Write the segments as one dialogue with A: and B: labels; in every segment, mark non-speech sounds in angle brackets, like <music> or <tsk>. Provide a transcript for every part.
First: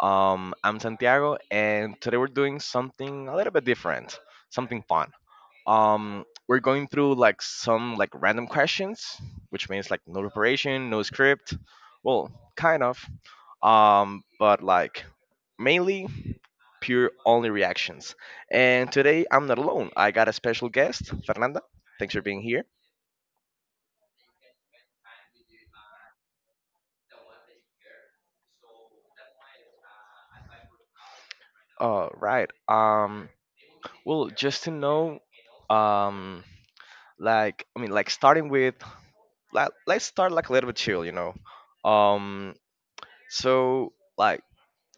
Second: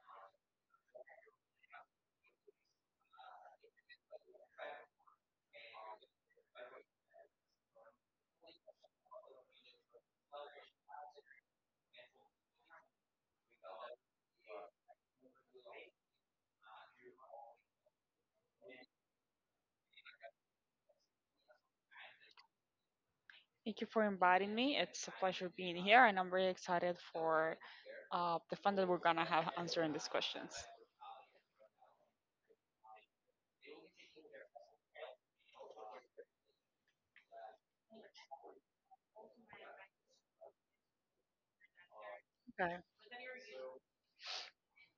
A: I'm Santiago, and today we're doing something a little bit different, something fun. We're going through like some like random questions, which means like no preparation, no script. Well, kind of, but like mainly pure only reactions. And today I'm not alone. I got a special guest, Fernanda. Thanks for being here.
B: Thank you for inviting me. It's a pleasure being here, and I'm very excited for the fun that we're gonna have answering these questions.
A: All right. Well, just to know, um, like I mean, like starting with, like, let's start like a little bit chill, you know. Um,
B: Okay.
A: so like,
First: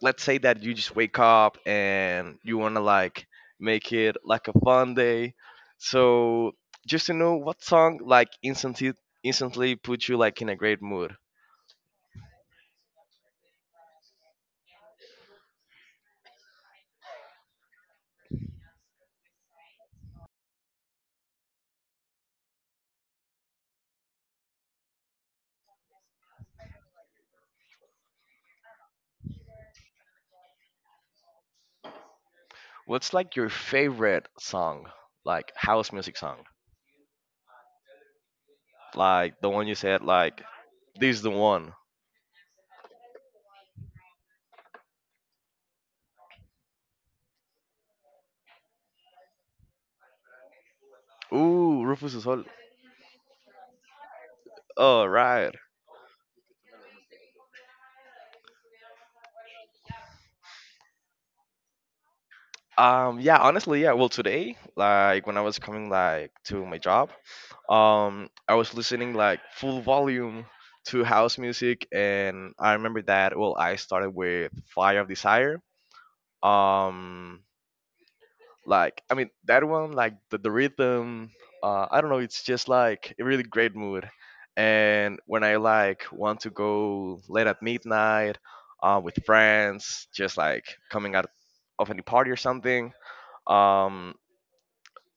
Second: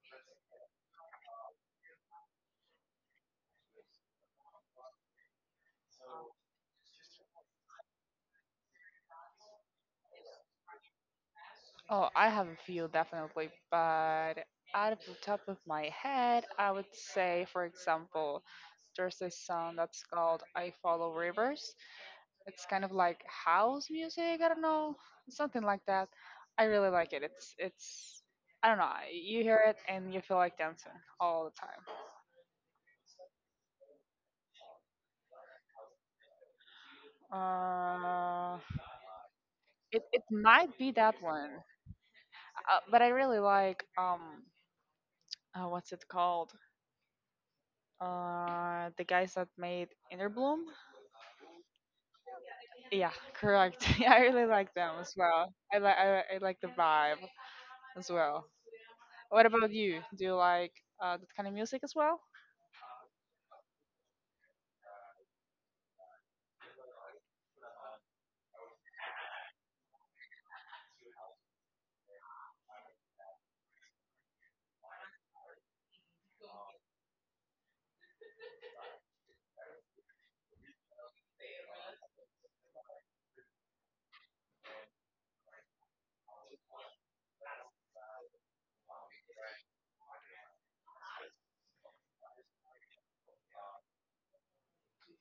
A: let's say that you just wake up and you wanna like make it like a fun day. So just to know what song like instantly instantly put you like in a great mood.
B: Oh, I have a few definitely, but out of the top of my head, I would say, for example, there's this song that's called I Follow Rivers. It's kind of like house music, I don't know, something like that. I really like it. It's I don't know, you hear it and you feel like dancing all the
A: What's like your favorite song, like house music song,
B: time.
A: like the one you said
B: It it
A: like
B: might be
A: this
B: that
A: is the
B: one,
A: one.
B: but I really like what's it called? The guys that made Inner Bloom.
A: Ooh, Rufus du Sol.
B: Yeah, correct. <laughs> Yeah, I really like them
A: Oh,
B: as well.
A: right.
B: I like I like the vibe as well. What about you? Do you like that kind of music as well?
A: Yeah, honestly, yeah. Well, today, like when I was coming like to my job, I was listening like full volume to house music, and I remember that. Well, I started with Fire of Desire. Um, Like, I mean, that one, like the rhythm, I don't know, it's just like a really great mood. And when I like want to go late at midnight with friends, just like coming out of any party or something, um,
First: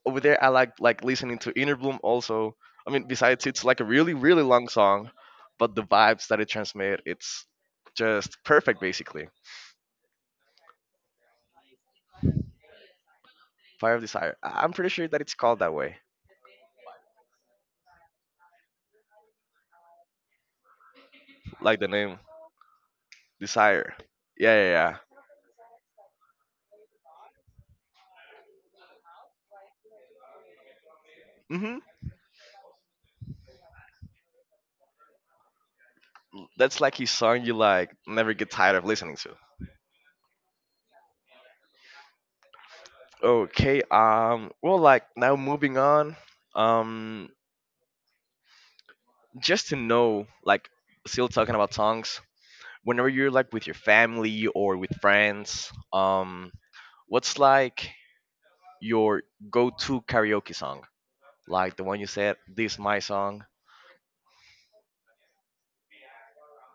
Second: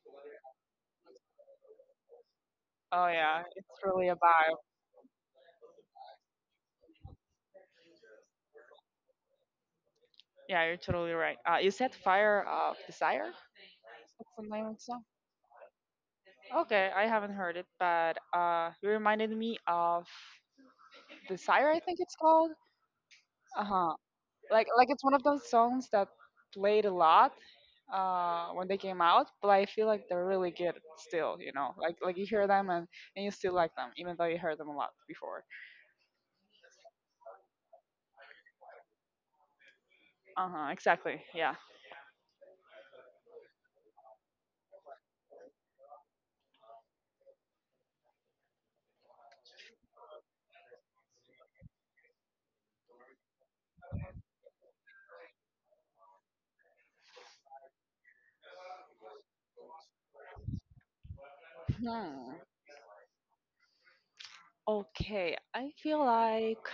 A: over there I like listening to Inner Bloom also. I mean,
B: Oh yeah,
A: besides it's
B: it's
A: like a
B: really
A: really
B: a
A: really
B: vibe.
A: long song, but the vibes that it transmits, it's just perfect basically.
B: Yeah, you're totally right. You said Fire of Desire.
A: Fire of
B: What's
A: Desire.
B: the name
A: I'm
B: of the
A: pretty
B: song?
A: sure that it's called that way.
B: Okay, I haven't heard it, but you reminded me of Desire. I
A: Like the
B: think it's
A: name
B: called. Uh huh.
A: Desire. Yeah,
B: like
A: yeah,
B: like
A: yeah.
B: it's one of those songs that played a lot when they came out, but I feel like they're really good still, you know,
A: Mm-hmm.
B: like you hear them, and you still like them even though you heard them a lot before.
A: That's like his song you like never get tired of listening to.
B: Uh-huh, exactly. Yeah.
A: Okay. Well, like now moving on. Um. Just to know, like, still talking about songs. Whenever you're like with your family or with friends, what's like your go-to karaoke song? Like the one you
B: hmm.
A: said, "This my song."
B: Okay, I feel like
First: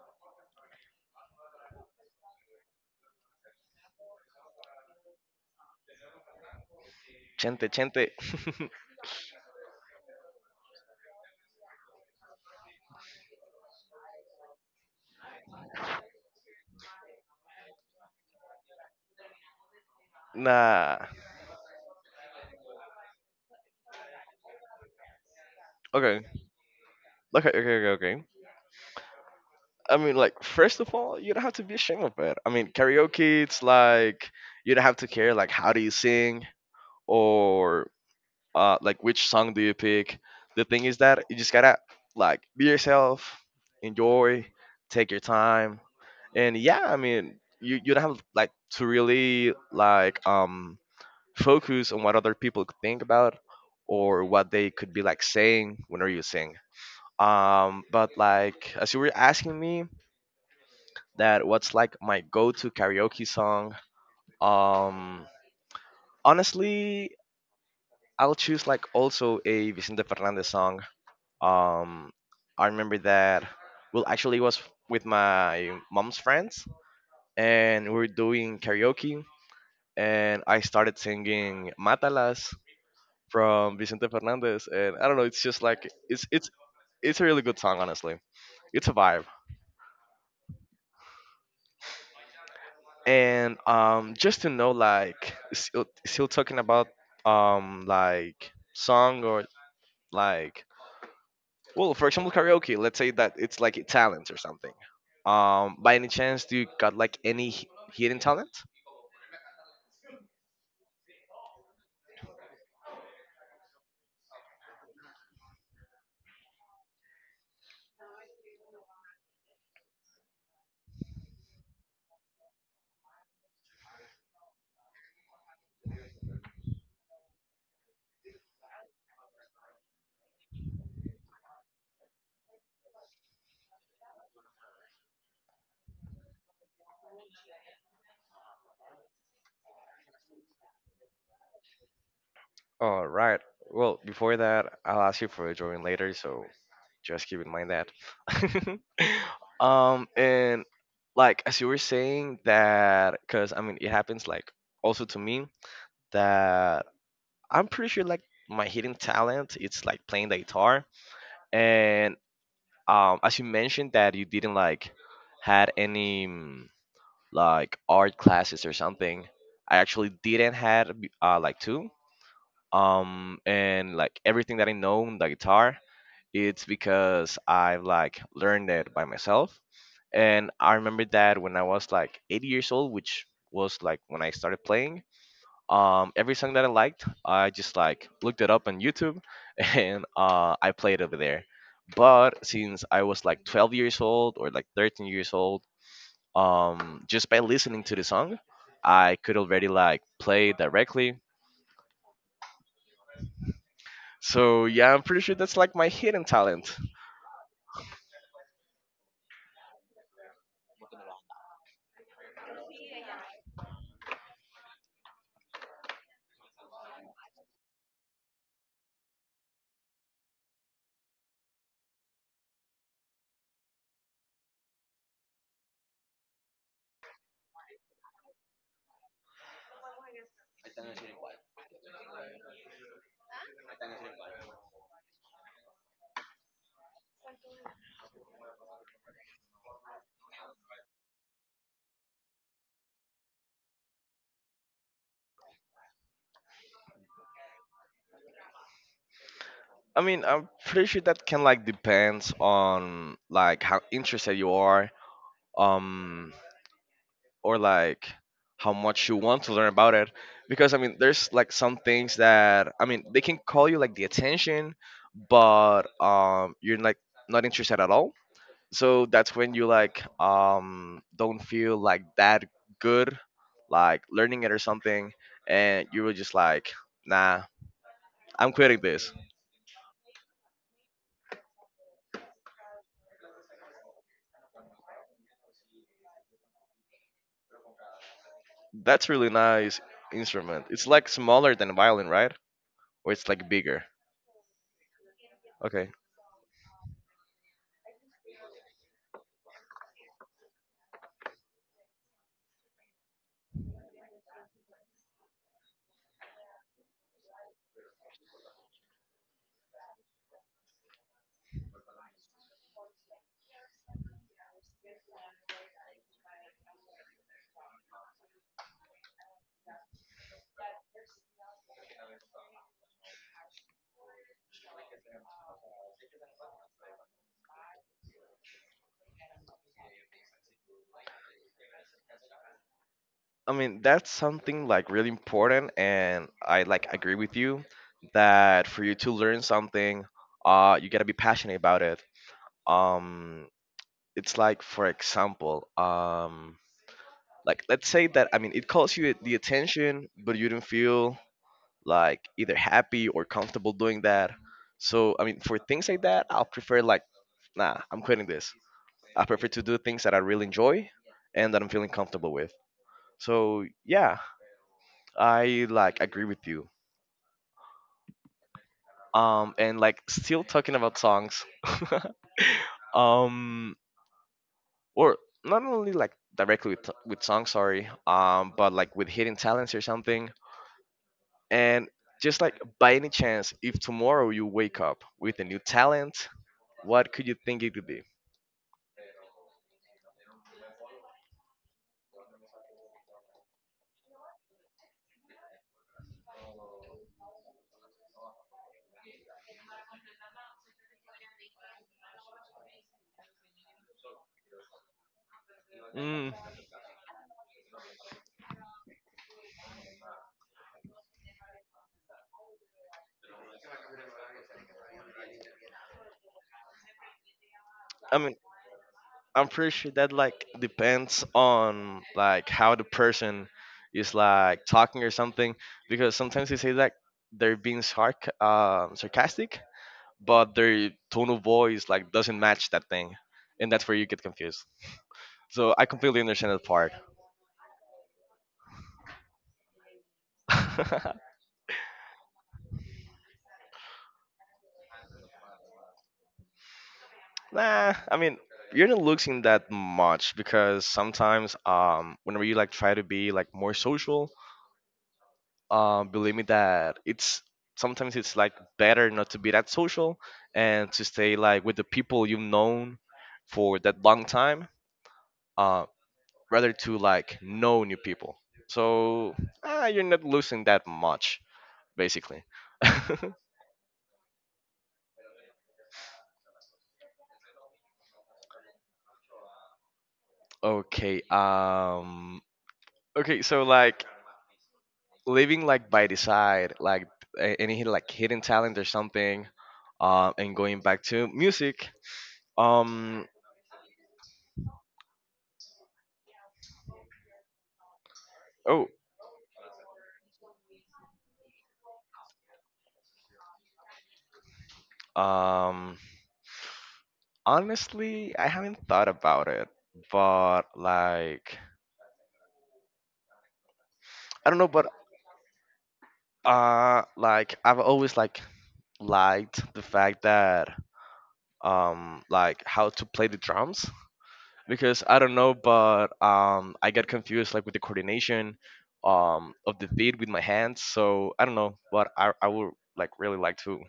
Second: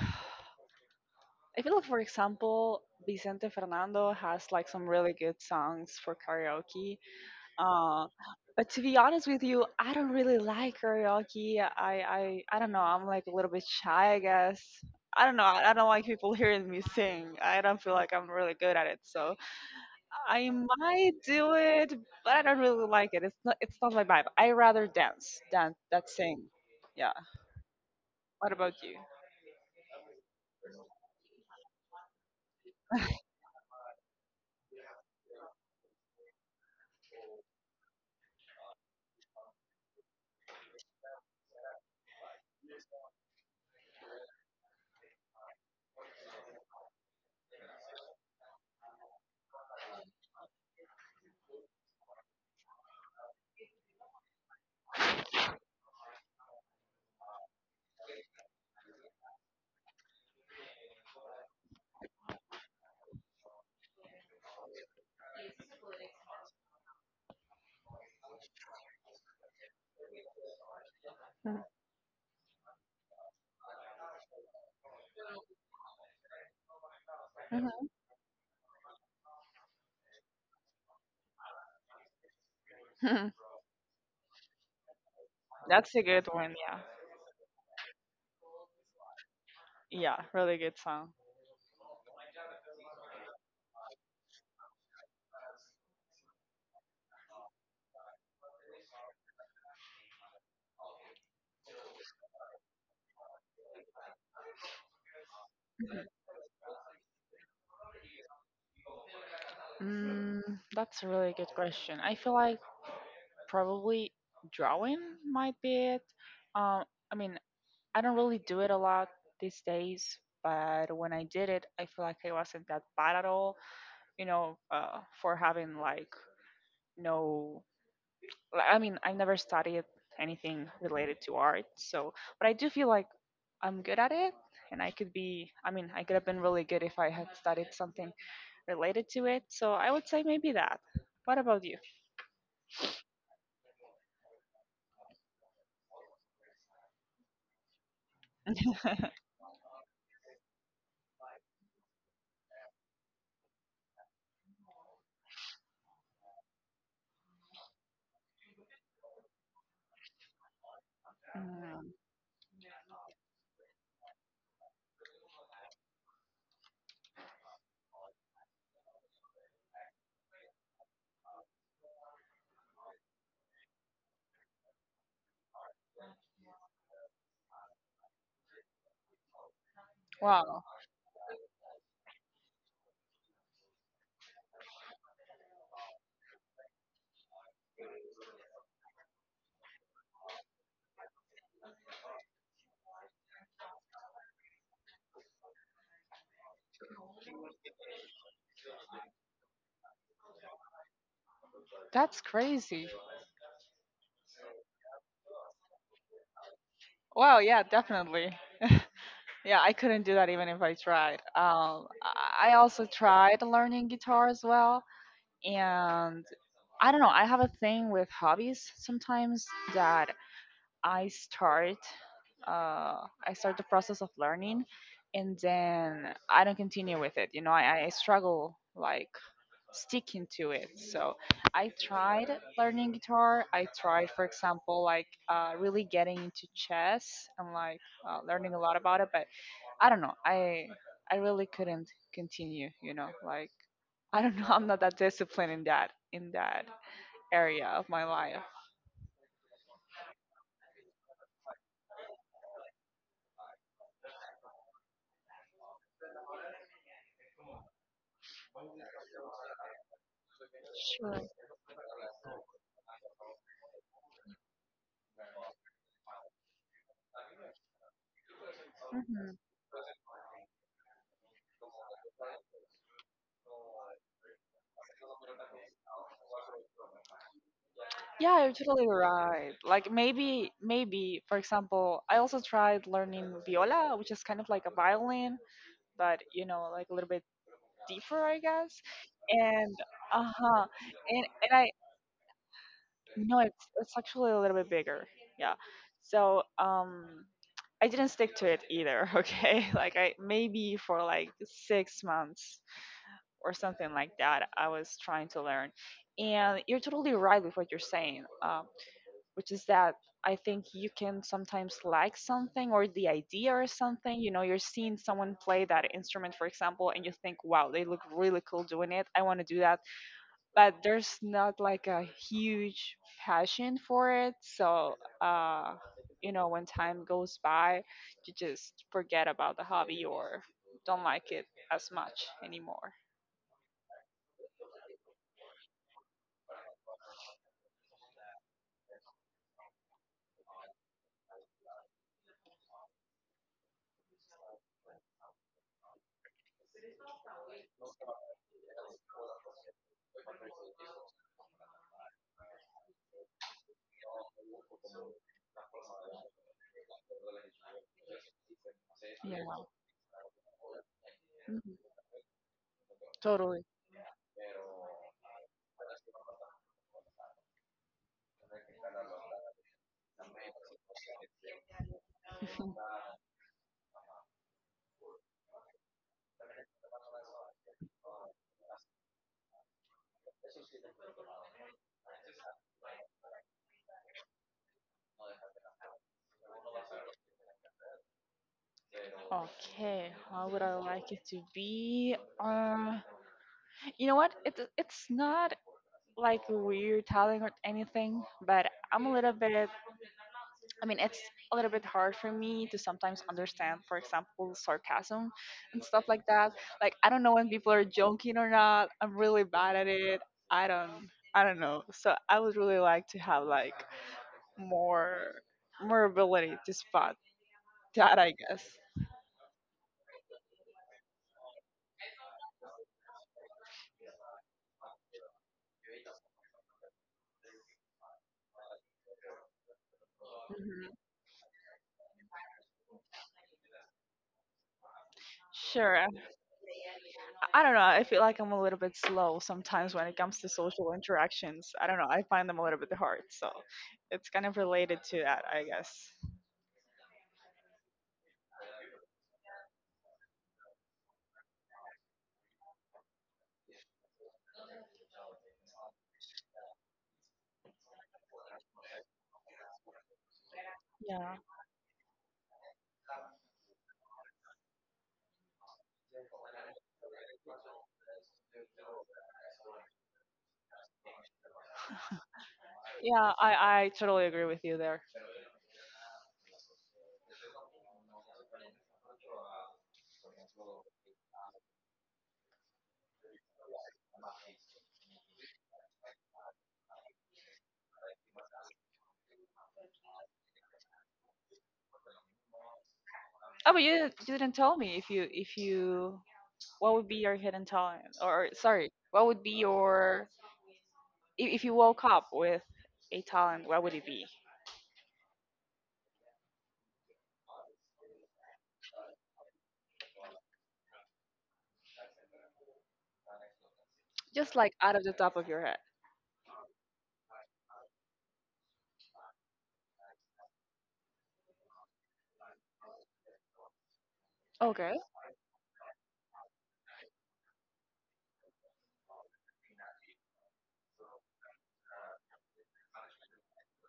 B: for example, Vicente Fernando has like some really good songs for karaoke.
A: Chente, chente.
B: Uh, but to be honest with you, I don't really like karaoke. I don't know. I'm like a little bit shy, I guess. I don't know. I don't like people <laughs> hearing me sing. I don't feel like I'm really good at it. So
A: <laughs>
B: I
A: Nah.
B: might do it, but I don't really like it. It's not. It's not my vibe. I rather dance than
A: Okay.
B: sing. Yeah.
A: Okay. Okay. Okay. Okay.
B: What about you?
A: I mean, like, first of all, you don't have to be ashamed of it. I mean, karaoke, it's like you don't have to care like how do you sing or like which song do you pick. The thing is that you just gotta like be yourself, enjoy, take your time, and yeah, I mean, you don't have like to really like focus on what other people think about or what they could be like saying whenever you sing. But like as you were asking me, that what's like my go-to karaoke song. Um, honestly, I'll choose like also a Vicente Fernandez song. Um, I remember that. Well, actually, it was with my mom's friends, and
B: Mhm.
A: we were doing karaoke, and I started singing Matalas
B: Mhm.
A: from Vicente Fernandez, and I don't know, it's just
B: <laughs>
A: like
B: That's a
A: it's
B: good
A: it's
B: one. Yeah.
A: it's a really good song, honestly. It's a vibe.
B: Yeah. Really good song.
A: And just to know like still talking about like song or like well for example karaoke, let's say that it's like a talent or something, by any chance do you got like any hidden talent?
B: Mm, that's a really good question. I feel like probably drawing might be it. Um, I mean, I don't really do it a lot these days, but when I did it, I feel like I wasn't that bad at all. You know, for having like no, like, I mean, I never studied anything related to art, so but I do feel like I'm good at it. And I could be, I mean, I could have been really good if I had studied something related to it. So I would say maybe that. What about you?
A: All right, well before that I'll ask you for a drawing later, so just keep in mind that.
B: <laughs>
A: <laughs> And like as you were saying that, because I mean it happens like also to me that I'm pretty sure like my hidden talent it's like playing the guitar.
B: Mm,
A: And as you mentioned that you didn't like had any like art classes or something, I actually didn't had like two. And like everything that I know on the guitar, it's because I've like learned it by myself. And
B: wow,
A: I remember that when I was like 8 years old, which was like when I started playing, every song that I liked, I just like looked it up on YouTube. <laughs> And I played over there. But since I was like 12 years old or like 13 years old, just by listening to the song, I could already like play directly.
B: that's crazy.
A: So yeah, I'm pretty sure that's like my hidden talent.
B: Well, yeah, definitely. <laughs> Yeah, I couldn't do that even if I tried. I also tried learning guitar as well, and I don't know. I have a thing with hobbies sometimes that I start, I start the process of learning, and then I don't continue with it. You know, I struggle like sticking to it. So I tried learning guitar. I tried, for example, like really getting into chess and like learning a lot about it. But I don't know. I really couldn't continue. You know, like <laughs> I don't know. <laughs> I'm not that disciplined in that area of my life.
A: I mean, I'm pretty sure that can like depends on like how interested you are. Um, or like how much you want to learn about it, because I mean there's
B: Sure.
A: like some things that I mean they can call you like the attention, but you're like not interested at all, so that's
B: Hmm.
A: when you like don't feel like that good like learning it or something, and you were just like nah,
B: Yeah,
A: I'm
B: you're
A: quitting
B: totally
A: this.
B: right. Like maybe for example, I also tried learning viola, which is kind of like a violin, but you know, like a little bit deeper, I guess.
A: That's really
B: And
A: nice
B: uh
A: instrument,
B: huh.
A: it's like smaller
B: And I
A: than violin, right? Or it's
B: no,
A: like bigger?
B: it's actually a little bit bigger. Yeah.
A: Okay.
B: So I didn't stick to it either. <laughs> Okay, like I maybe for like six months or something like that. I was trying to learn, and you're totally right with what you're saying. Which is that I think you can sometimes like something or the idea or something. You know, you're seeing someone play that instrument, for example, and you think, wow, they look really cool doing it. I want to do that but there's not like a huge passion for it. So, uh, you know, when time goes by, you just forget about the hobby or don't like it as much anymore.
A: I mean, that's something like really important, and I like agree with you that for you to learn something, you gotta be passionate about it. Um, it's like, for example, like let's say that I mean, it calls you the attention, but you don't feel like either happy or comfortable doing that. So I mean, for things like that, I'll prefer like, nah, I'm quitting this. I
B: Yeah,
A: prefer to do things that I really enjoy and that I'm
B: Mhm,
A: feeling comfortable with.
B: totally.
A: So yeah, I like agree with you. And like still talking about songs. <laughs>
B: <laughs>
A: um or not only like directly with songs, sorry, but like with hidden talents or something, and just like by any chance, if tomorrow you wake up with a new talent, what could you think it could be?
B: Okay, how would I like it to be? You know what? It's not like a weird talent or anything, but I'm a little bit I mean, it's a little bit hard for me to sometimes understand, for example, sarcasm and stuff like
A: mm,
B: that. Like, I don't know when people are joking or not. I'm really bad at it. I don't, I don't know. So I would really like to have like more, more ability to spot
A: I
B: that, I
A: mean,
B: guess.
A: I'm pretty sure that like depends on like how the person is like talking or something, because sometimes they say like they're being sarcastic, but their
B: Mhm.
A: tone of voice like doesn't match that thing, and that's where you get confused. So I
B: Sure.
A: completely understand that part.
B: I don't know. I feel like I'm a little bit slow sometimes when it comes to social interactions. I don't know. I find them a little bit hard. So it's kind of related to that, I guess.
A: <laughs> Nah, I mean you're not losing that much, because sometimes whenever you like try to be like more social, believe me that it's sometimes it's like better not to be that social and to stay
B: Yeah.
A: like with the people you've known for that long time, uh rather to like know new people. So ah, you're not losing that much basically.
B: Yeah, I totally agree with you there.
A: <laughs> Okay. Okay. So like living like by the side, like any like hidden talent or something, and going back to music. Um.
B: Oh, but you didn't tell me if you what would be your hidden talent or
A: Oh.
B: sorry, what would be your if you woke up with a talent, what would it be?
A: Um. Honestly, I haven't thought about it, but like I
B: Just
A: don't know,
B: like
A: but
B: out of the top of your head.
A: like I've always like liked the fact that like how to play the drums,
B: Okay.
A: because I don't know, but I got confused like with the coordination of the feet with my hands. So I don't know, but I would like really like to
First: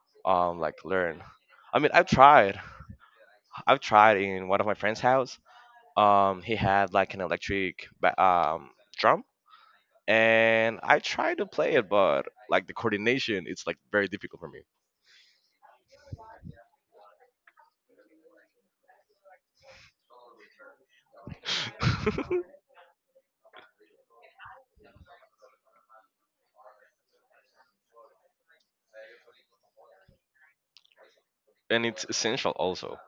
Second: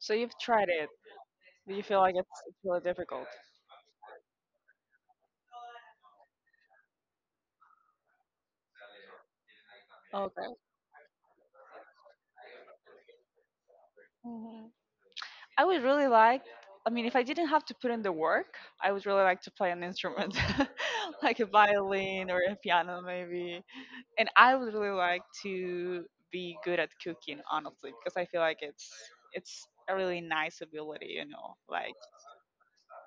B: So you've tried
A: like
B: it.
A: learn.
B: Do
A: I
B: you
A: mean,
B: feel
A: I've
B: like it's
A: tried.
B: really difficult?
A: I've tried in one of my friend's house. He had like an electric drum,
B: Okay.
A: and I tried to play it, but like the coordination, it's like very difficult for me.
B: Mhm. I would really like, I mean, if I didn't have to put in the work, I would really like to play an instrument, <laughs> like a violin or a piano, maybe. And I would really like to be good at cooking, honestly, because I feel like it's a really nice ability, you know.
A: <laughs> And
B: Like,
A: it's essential also,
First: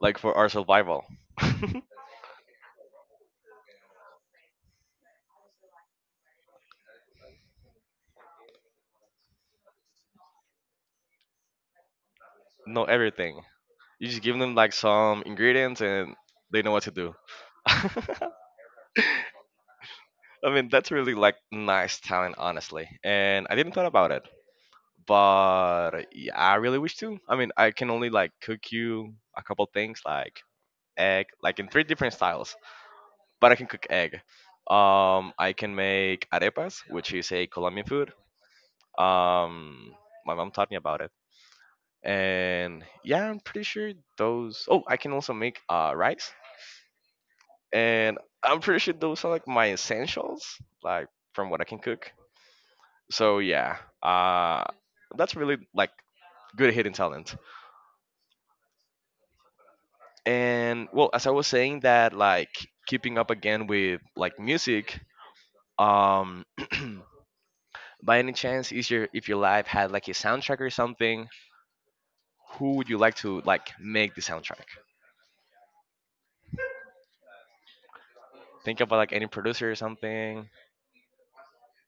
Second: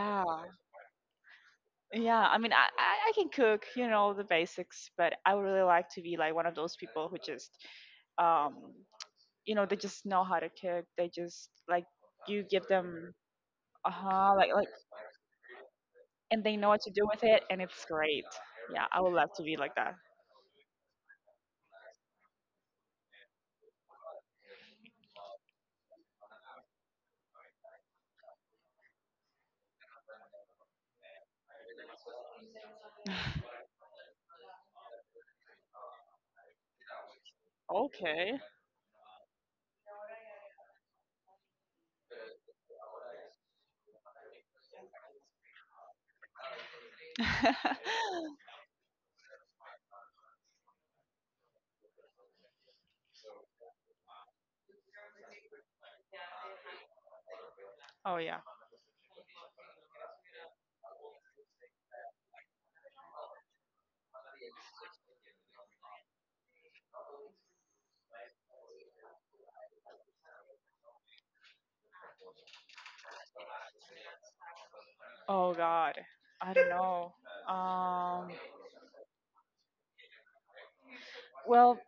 A: like for our survival.
B: yeah. I mean, I can cook, you know, the basics, but I would really like to be like one of those people who just, um, you know, they just know how to cook. They just like you give
A: <laughs> Know
B: them
A: everything.
B: uh
A: You just
B: huh,
A: give
B: like
A: them like some ingredients and
B: and they
A: they
B: know
A: know
B: what
A: what to
B: to do
A: do.
B: with it, and
A: <laughs>
B: it's great.
A: I
B: Yeah, I would love to be like that.
A: mean, that's really like nice talent, honestly. And I didn't thought about it, but yeah, I really wish to. I mean, I can only like cook you a couple things like egg, like in 3 different styles,
B: <sighs>
A: but I can cook egg. I can make arepas, which is a Colombian food.
B: Okay.
A: Um, my mom taught me about it. And yeah, I'm pretty sure those. Oh, I can also make rice,
B: <laughs>
A: and I'm pretty sure those are like my essentials, like from what I can cook. So yeah, uh, that's really like good hidden talent.
B: Oh yeah.
A: And well, as I was saying that, like keeping up again with like music, um, <clears throat> by any chance, is your if your life had like a soundtrack or something, who would you like to like make the soundtrack?
B: Oh god. I don't know. Um.
A: Think about like any producer or something.
B: Well.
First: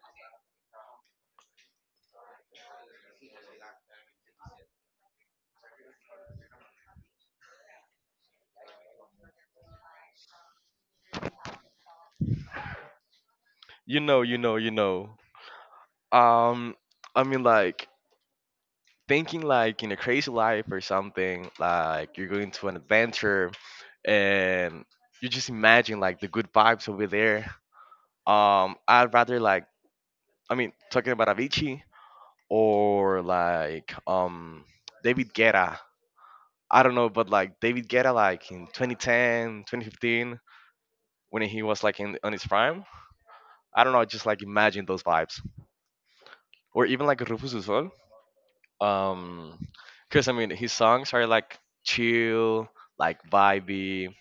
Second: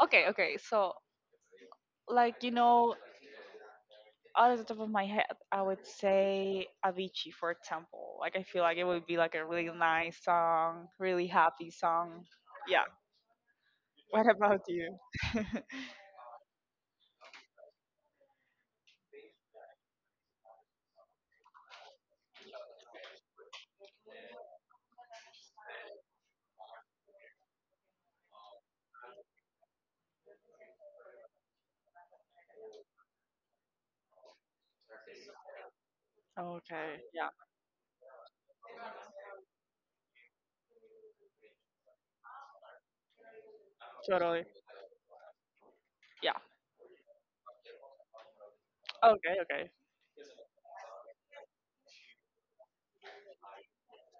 B: Okay. Okay. So, like you know, out of the top of my head, I would say Avicii, for example. Like I feel like it would be like a really nice song, really happy song. Yeah.
A: You
B: <laughs>
A: know,
B: What
A: you know,
B: about
A: you
B: you?
A: know. Um, I mean like thinking like in a crazy life or something, like you're going to an adventure, and you just imagine like the good vibes over there. I'd rather like, I mean, talking about Avicii or like David Guetta. I don't
B: Okay.
A: know, but
B: Yeah.
A: like David Guetta, like in 2010, 2015, when he was like in on his prime. I don't know, just like
B: Totally.
A: imagine those vibes.
B: Yeah.
A: Or even like Rufus Du Sol. um
B: Okay.
A: because I mean his songs are like chill, like vibey,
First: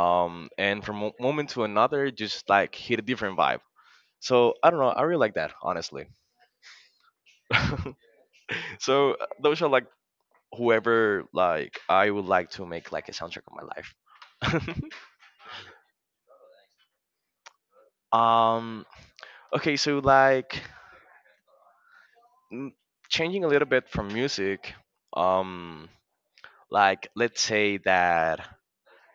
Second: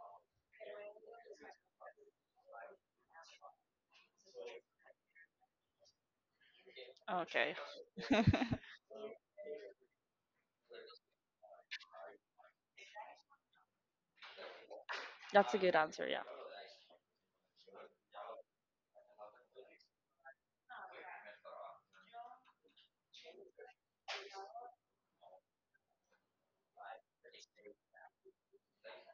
A: and from one moment to another just like hit a different vibe. So I don't know, I really like that, honestly.
B: Okay. Okay. <laughs>
A: <laughs> So those are like whoever like I would like to make like a soundtrack of my life.
B: That's a good answer, yeah.
A: <laughs> um okay, so like n- changing a little bit from music, um like let's say that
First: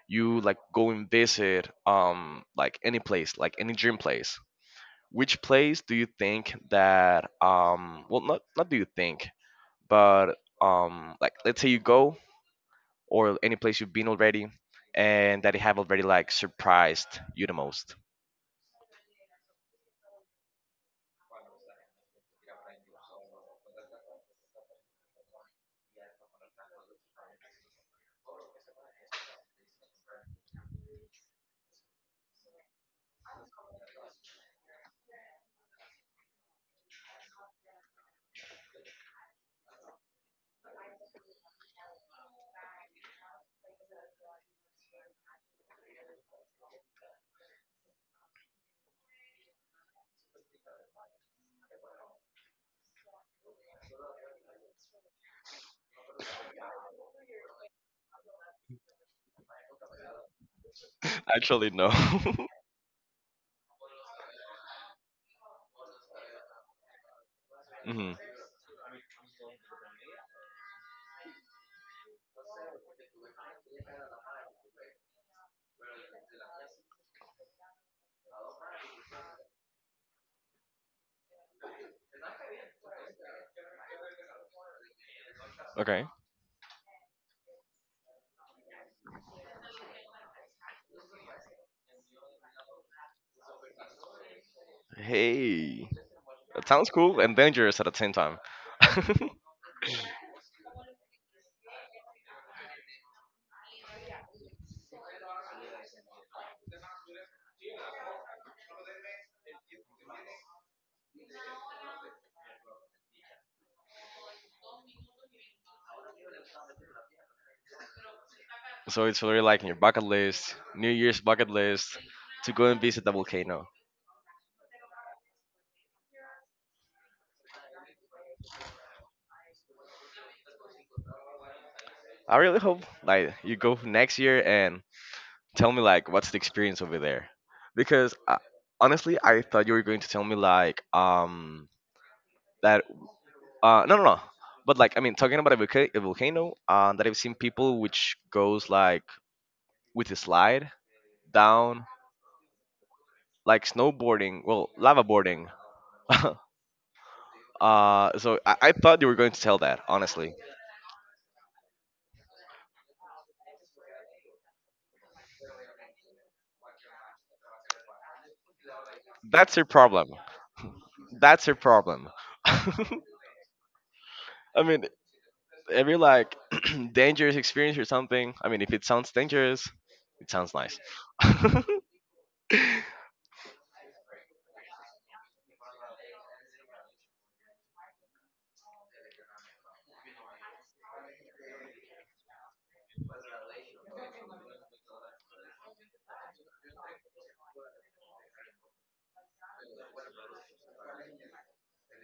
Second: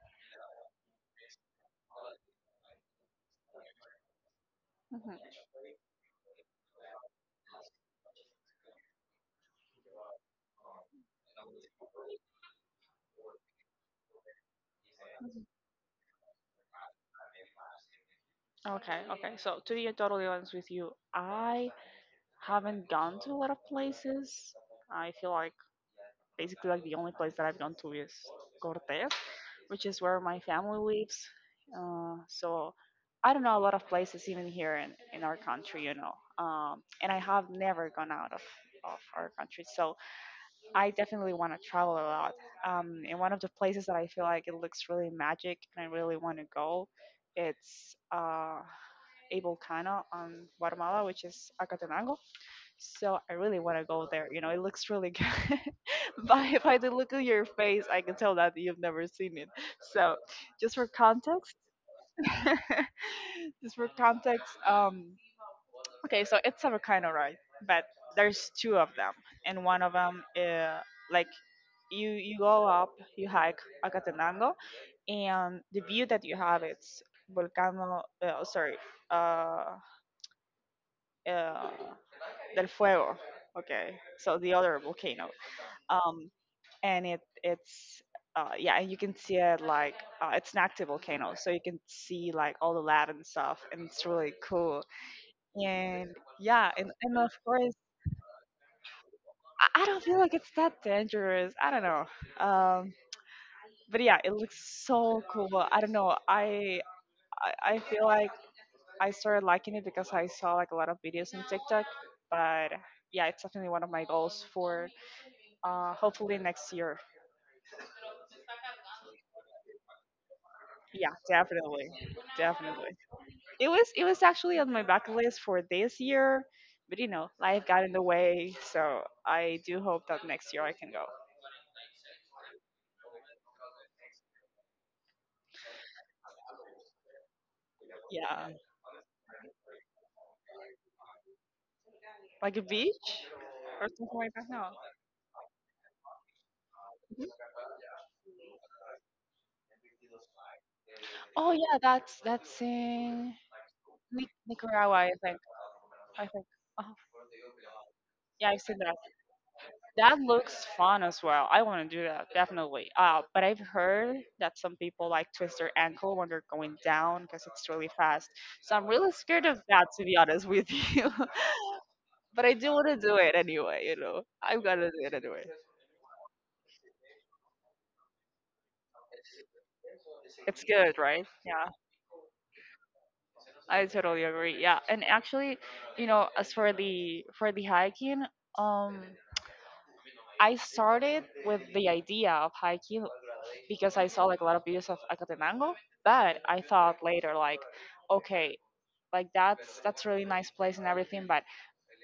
A: you like go and visit like any place, like any dream place.
B: Mhm.
A: Which place do you think that well not do you think, but like let's say you go, or any place you've been already, and
B: Mhm.
A: that they have already like surprised you the most?
B: Okay, okay. So to be totally honest with you, I haven't gone to a lot of places. I feel like basically like the only place that I've gone to is Cortes, which is where my family lives. So I don't know a lot of places even here in our country, you know. And I have never gone out of our country. So I definitely want to travel a lot. And one of the places that I feel like it looks really magic and I really want to go, it's a volcano on Guatemala, which is Acatenango. So I really want to go there. You know, it looks really good. <laughs> By the look of your face, I can tell that you've never seen it. So just for
A: <laughs>
B: context,
A: Actually no.
B: <laughs>
A: <laughs>
B: just for context, okay, so it's a volcano, right? But
A: Hmm.
B: there's two of them, and one of them, like you go up, you hike Acatenango, and the view that you have it's Volcano. Sorry, uh, uh, Del Fuego. Okay, so the other volcano.
A: Okay.
B: Um, and it it's yeah, and you can see it like it's an active volcano, so you can see like all the lava and stuff, and it's really cool.
A: Hey.
B: And
A: That
B: yeah,
A: sounds
B: and
A: cool
B: of
A: and
B: course,
A: dangerous at the same time. <laughs>
B: I don't feel like it's that dangerous. I don't know. Um, but yeah, it looks so cool. I don't know. I feel like I started liking it because I saw like a lot of videos on TikTok. But yeah, it's definitely one of my goals for hopefully next year.
A: So it's really like in your bucket list, New
B: Yeah,
A: Year's bucket list, to go and
B: definitely.
A: visit the volcano.
B: It was actually on my bucket list for this year, but you know, life got in the way. So I do hope that next year I can go.
A: I really hope like you go next year and tell me like what's the experience over there, because
B: Yeah,
A: honestly I thought you were going to tell me like
B: like a
A: that
B: beach or
A: no, no,
B: something
A: no.
B: like that. No.
A: But like I mean talking about a volcano that I've seen people which goes like with a slide
B: Oh yeah,
A: down,
B: that's in
A: like snowboarding, well,
B: Nicaragua,
A: lava
B: I think.
A: boarding.
B: I
A: <laughs>
B: think. Uh huh. Yeah, I've
A: I
B: seen that.
A: thought you were going to tell that,
B: That
A: honestly.
B: looks fun as well. I want to do that definitely. But I've heard that some people like twist their ankle when they're going down because it's really fast. So I'm really scared
A: That's
B: of
A: your
B: that, to
A: problem.
B: be honest with you.
A: That's
B: <laughs>
A: your problem.
B: But
A: <laughs>
B: I do want to
A: I
B: do it anyway. You know, I've got
A: mean
B: to do it anyway.
A: every like <clears throat> dangerous experience or something. I mean, if it sounds dangerous, it sounds
B: It's
A: nice.
B: good, right? Yeah.
A: <laughs>
B: I totally agree. Yeah, and actually, you know, as for the hiking, um, I started with the idea of hiking because I saw like a lot of videos of Acatenango, but I thought later like, okay, like that's a really nice place and everything, but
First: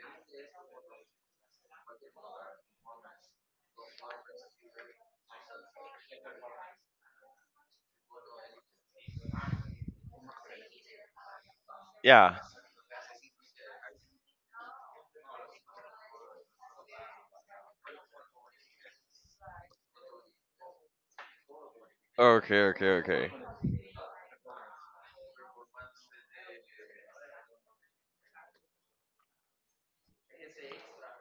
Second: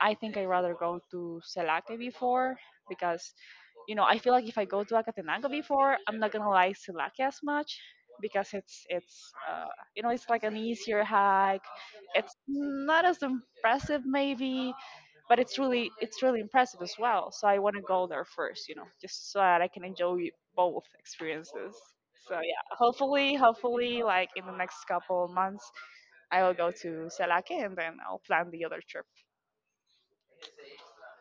B: I think I'd rather go to Selake before because you know I feel like if I go to Acatenango before, I'm not gonna like Selake as much because it's you know it's like an easier hike. It's
A: Yeah.
B: not as impressive maybe, but it's really impressive as well. So I want to go there first, you know, just so that I can enjoy both experiences. So yeah,
A: Okay. Okay. Okay.
B: hopefully, like in the next couple of months, I will go to Selake and then I'll plan the other trip.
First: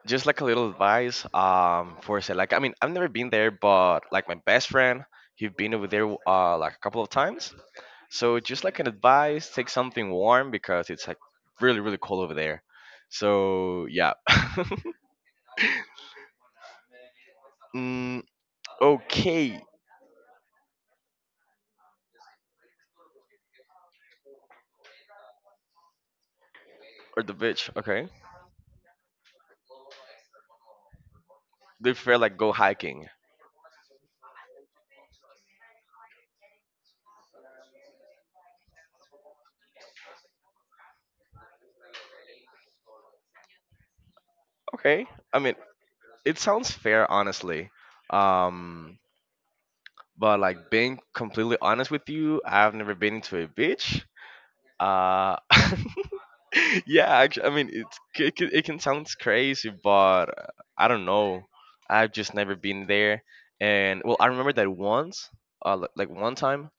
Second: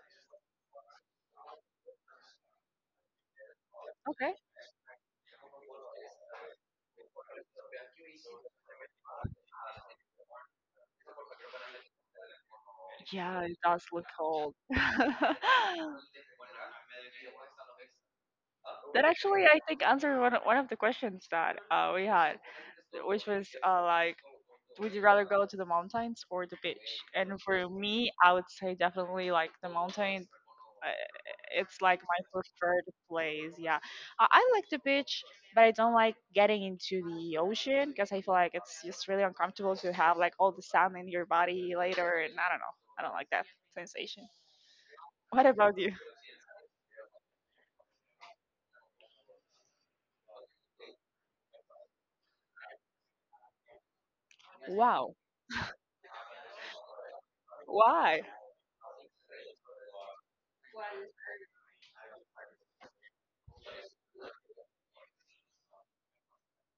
A: Just like a little advice, for say like I mean I've never been there, but like
B: Okay.
A: my best friend, he's been over there like a couple of times. So just like an advice, take something warm because it's like really really cold over there.
B: Yeah, it does
A: So
B: look
A: yeah. <laughs>
B: cold. <laughs>
A: Mm,
B: That actually,
A: okay.
B: I think, answered one of the questions that we had, which was like, would you rather go to the mountains or the beach?
A: Or the
B: And for
A: beach. Okay,
B: me, I would say definitely like the mountain. uh, It's
A: they
B: like
A: feel
B: my
A: like go
B: preferred
A: hiking.
B: place. Yeah, I like the beach, but I don't like getting into the ocean because I feel like it's just really uncomfortable to have like all the sand in your body later, and I don't know. I don't like that sensation.
A: Okay, I
B: What
A: mean
B: about you?
A: it sounds fair, honestly. Um, but like being completely honest with you, I've never been to a beach.
B: Wow.
A: Uh, <laughs> yeah, actually, I mean it's
B: Why?
A: it can, it can sound crazy, but I don't know. I've just never been there, and well, I remember that once, like one time,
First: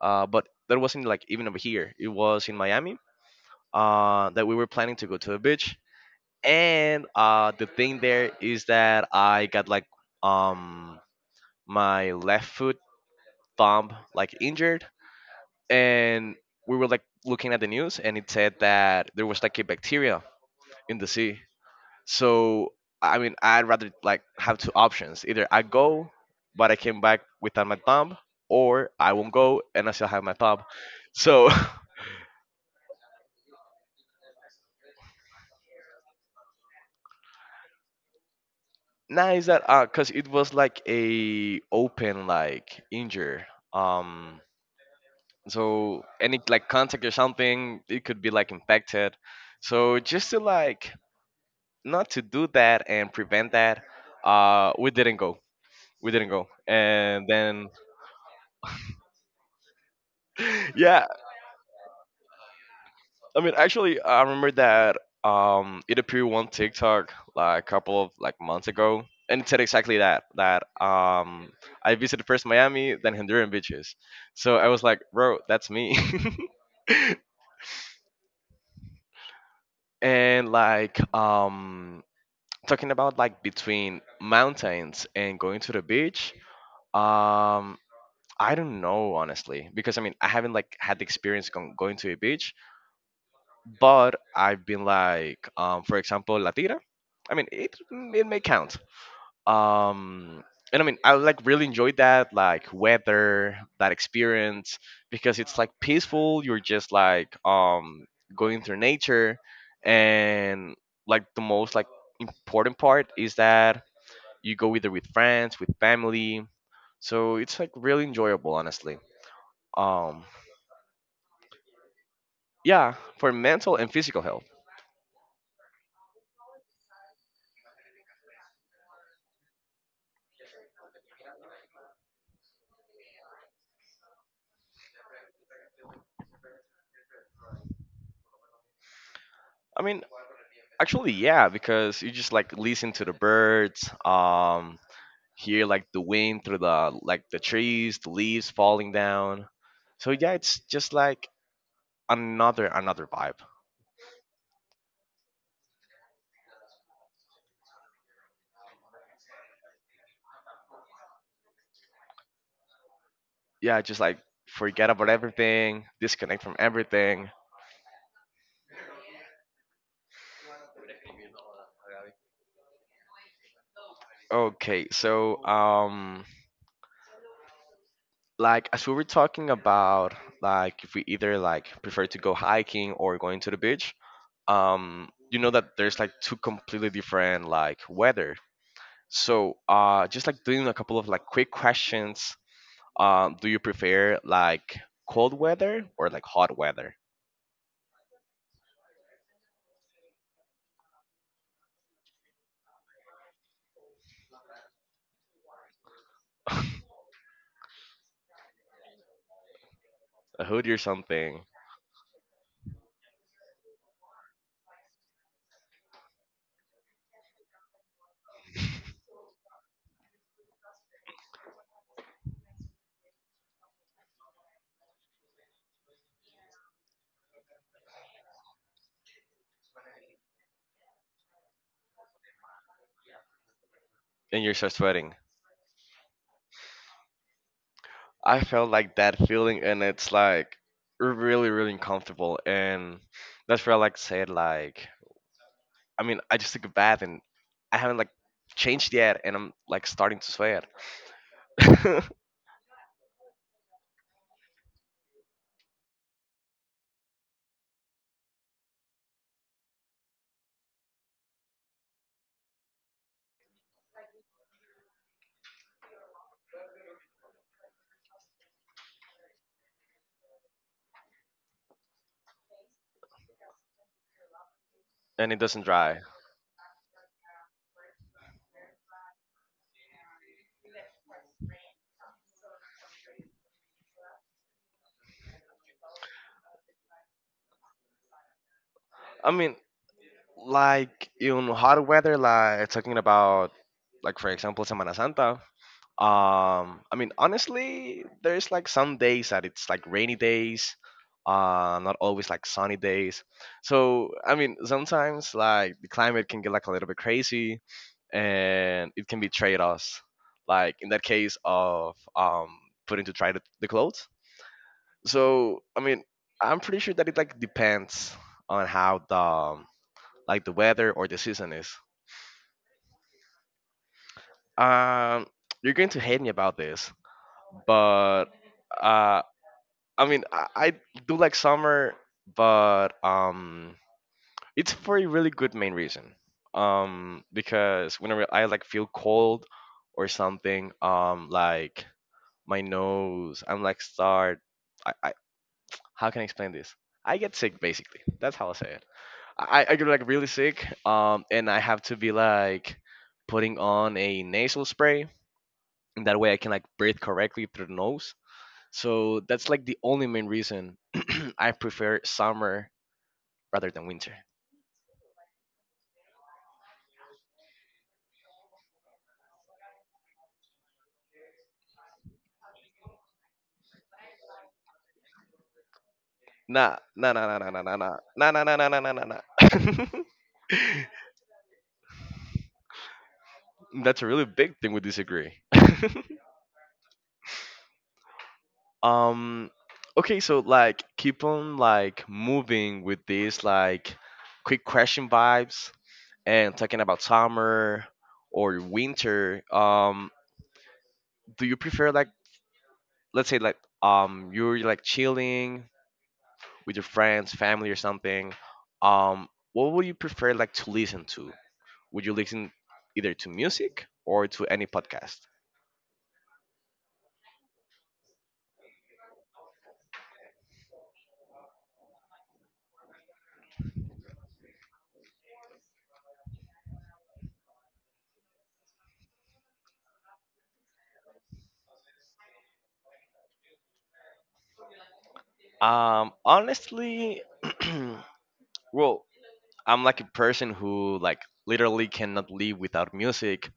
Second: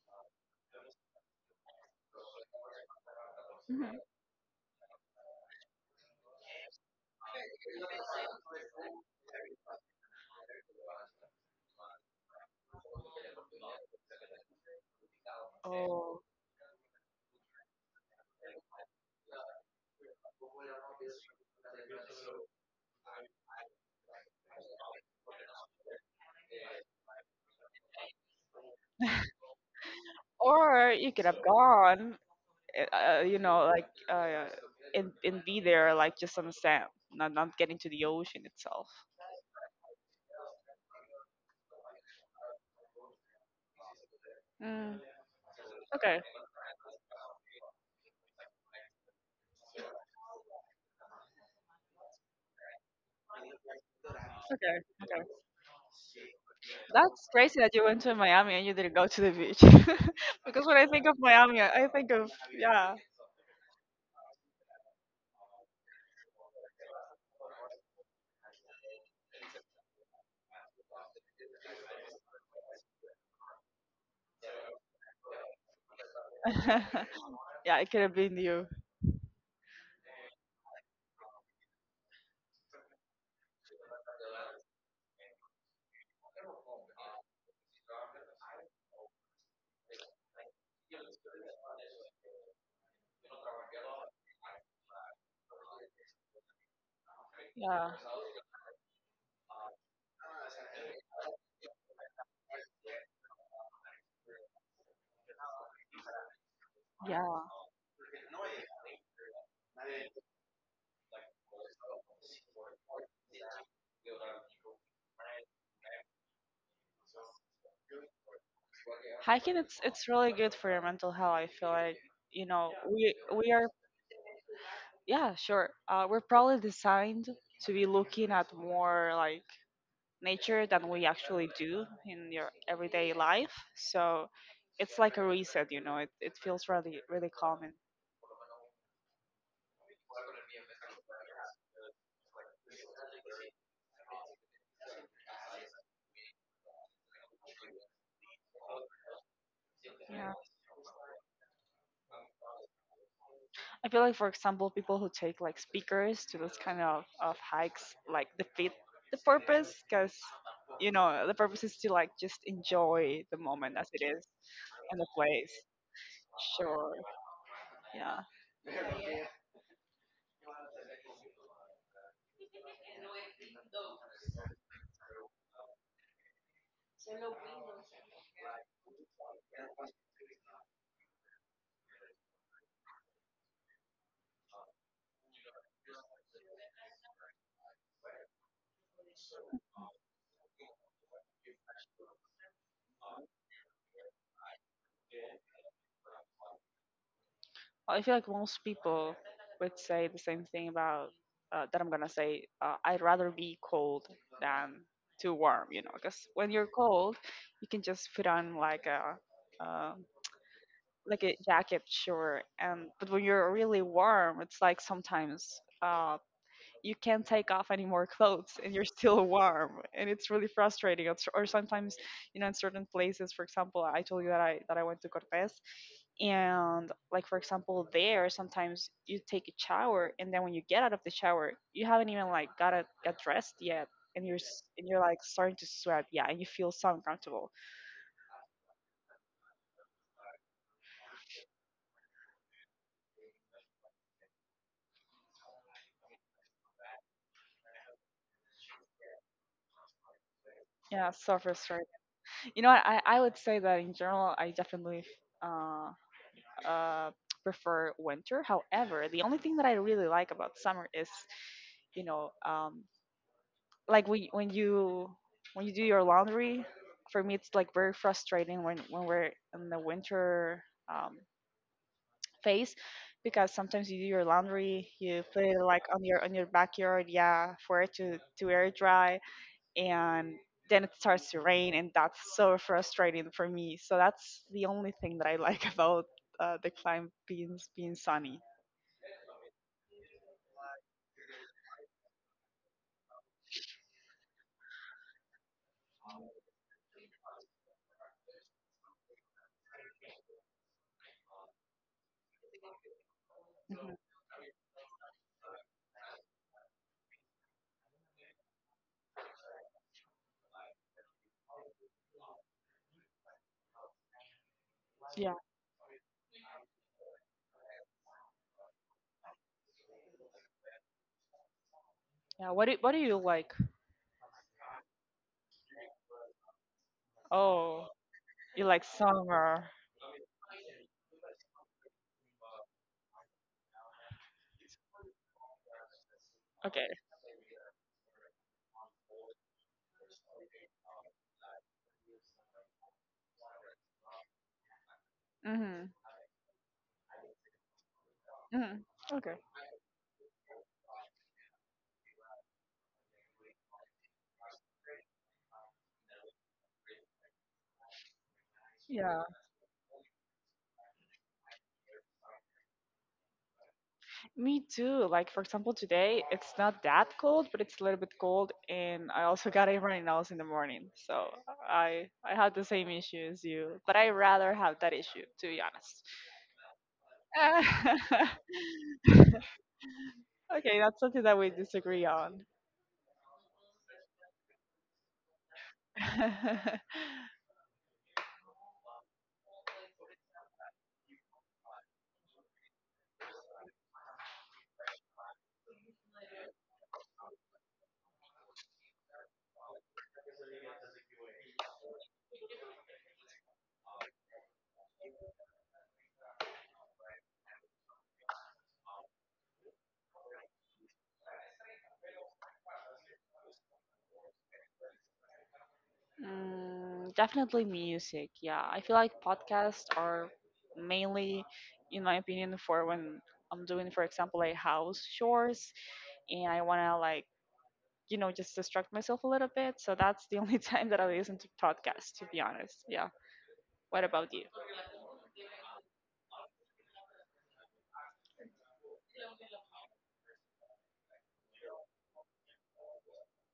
A: but that wasn't like even over here. It was in Miami. That we were planning to go to a beach. And the thing there is that I got like um my left foot thumb like injured,
B: Oh,
A: and we were like looking at the news, and it said that there was like a bacteria in the sea. So I mean, I'd rather like have two options: either I go, but I came back without my thumb, or I won't go and I still have my thumb.
B: or you could have
A: So
B: gone, you know, like and be there like just on the sand, not getting to the ocean itself.
A: <laughs> nice that cause it was like a open like injury. Um,
B: Mm,
A: so
B: okay,
A: any like contact or something, it could be like infected, so just to like not to do that and prevent that, uh
B: okay,
A: we didn't
B: okay.
A: go we didn't go and
B: That's crazy
A: then
B: that you went to Miami and you didn't go to the beach. <laughs> Because
A: <laughs>
B: when I
A: yeah,
B: think of Miami, I think of yeah.
A: I mean actually I remember that it appeared one TikTok like a couple of like months ago, and it said exactly that I visited first Miami, then Honduran beaches. So I was like, bro, that's me.
B: <laughs>
A: <laughs>
B: Yeah, it could have been you.
A: And like talking about like between mountains and going to the beach, um I don't know honestly, because I mean I haven't like had the experience going to a beach. But I've been like for example La Tira, I mean it
B: Yeah,
A: it may count. um and I mean I like really enjoyed that like weather, that experience, because it's like peaceful. You're just like
B: yeah.
A: going through nature, and like the most like important part is that you go either with friends, with family. So it's like really enjoyable, honestly.
B: Hiking, it's
A: Um,
B: really good for your mental health, I feel like, you know,
A: yeah,
B: we
A: for
B: we are.
A: mental and physical health.
B: Yeah, sure, we're probably designed to be looking at more like nature than we actually do in your everyday life, so it's like a reset, you know, it feels really calming.
A: I mean, actually, yeah, because you just like listen to the birds, hear like the wind through the like the trees, the leaves falling down. So yeah,
B: Yeah,
A: it's just like another vibe.
B: I feel like, for example, people who take like speakers to those kind of hikes like defeat the purpose because you know the purpose is to like just enjoy the moment
A: Yeah,
B: as
A: just
B: it
A: like
B: is
A: forget
B: in
A: about
B: the place.
A: everything, disconnect from
B: Sure.
A: everything.
B: Yeah.
A: Okay, so like as we were talking about, like if we either like prefer to go hiking or going to the beach, you know that there's like two completely different like weather. So just like doing a couple of like quick questions, do you prefer like cold weather or like hot weather?
B: Well, I feel like most people would say the same thing about that I'm gonna say. I'd rather be cold than too warm. You know, because
A: <laughs>
B: when you're
A: A
B: cold, you can just put on uh,
A: hoodie or
B: like a
A: something.
B: jacket, sure. And but when you're really warm, it's like sometimes. Um, you can't take off any more clothes and you're still warm and it's really frustrating. Or sometimes you know in certain places, for example, I told you that I went to Cortes, and like, for example, there sometimes you take a shower and then when you get out of the shower you haven't even like got dressed yet, and
A: And you're start
B: you're
A: sweating.
B: like starting to sweat, yeah, and you feel so uncomfortable.
A: I felt like that feeling, and it's like really really uncomfortable, and that's where I like said like, I mean, I just took a bath and I haven't like changed yet, and I'm like starting to sweat.
B: Yeah, so frustrating.
A: <laughs>
B: You know what, I would say that in general I definitely uh uh, prefer winter. However, the only thing that I really like about summer is, you know, like when you do your laundry. For me, it's like very frustrating when we're in the winter um, phase, because sometimes you do your laundry, you
A: And it
B: put it
A: doesn't
B: like
A: dry.
B: on your backyard, yeah, for it to air dry, and then it starts to rain, and that's so frustrating for me. So that's the only thing that I like <laughs> about the climate being sunny.
A: I mean, like in hot weather, like talking about, like for example, Semana Santa. I mean, honestly, there's like some days that it's like rainy days, not always like sunny days.
B: Mhm.
A: So, I mean, sometimes like the climate can get like a little bit crazy, and it can be trade-offs, like in that case of putting to try the clothes.
B: Yeah,
A: So, I mean, I'm pretty sure that it like depends on how the like the weather or the season is.
B: yeah. What do you like?
A: Um, you're going to hate me about this,
B: Oh,
A: but
B: you like
A: uh,
B: summer.
A: I mean, I do like summer, but it's for a really good main reason.
B: Okay.
A: Because whenever I like feel cold or something, like my nose, I'm like start. I
B: Mhm.
A: How can I explain this? I get sick basically. That's how I say
B: Mhm.
A: it.
B: Okay.
A: I get like really sick. And I have to be like putting on a nasal spray. And that way I can like breathe correctly through the nose, so
B: Yeah,
A: that's like the only main reason <clears throat> I prefer summer rather than winter.
B: me too. Like for example, today it's not that cold, but it's a little bit cold, and I also <laughs> got a runny nose in the morning. So I had the same issue as you, but I rather have that issue, to be honest.
A: Nah, nah, nah, nah, nah, nah, nah, nah, nah, nah, nah,
B: <laughs>
A: nah, nah, nah, nah.
B: Okay, that's something that we disagree on.
A: <laughs> That's a really big thing we disagree. <laughs>
B: <laughs>
A: Um, okay, so like keep on like moving with these like quick question vibes, and talking about summer or winter. Do you prefer like let's say like you're like chilling with your friends, family, or something, um, what would you prefer like to listen to? Would you listen either to music or to any podcast?
B: Mm, definitely music. Yeah, I feel like podcasts are mainly, in my opinion, for when I'm doing, for example, like house chores, and I want to like, you know, just distract myself a little bit. So that's the only <laughs> time that I listen to podcasts, to be honest. Yeah. What about you?
A: Honestly, <clears throat> well, I'm like a person who like literally cannot live without music.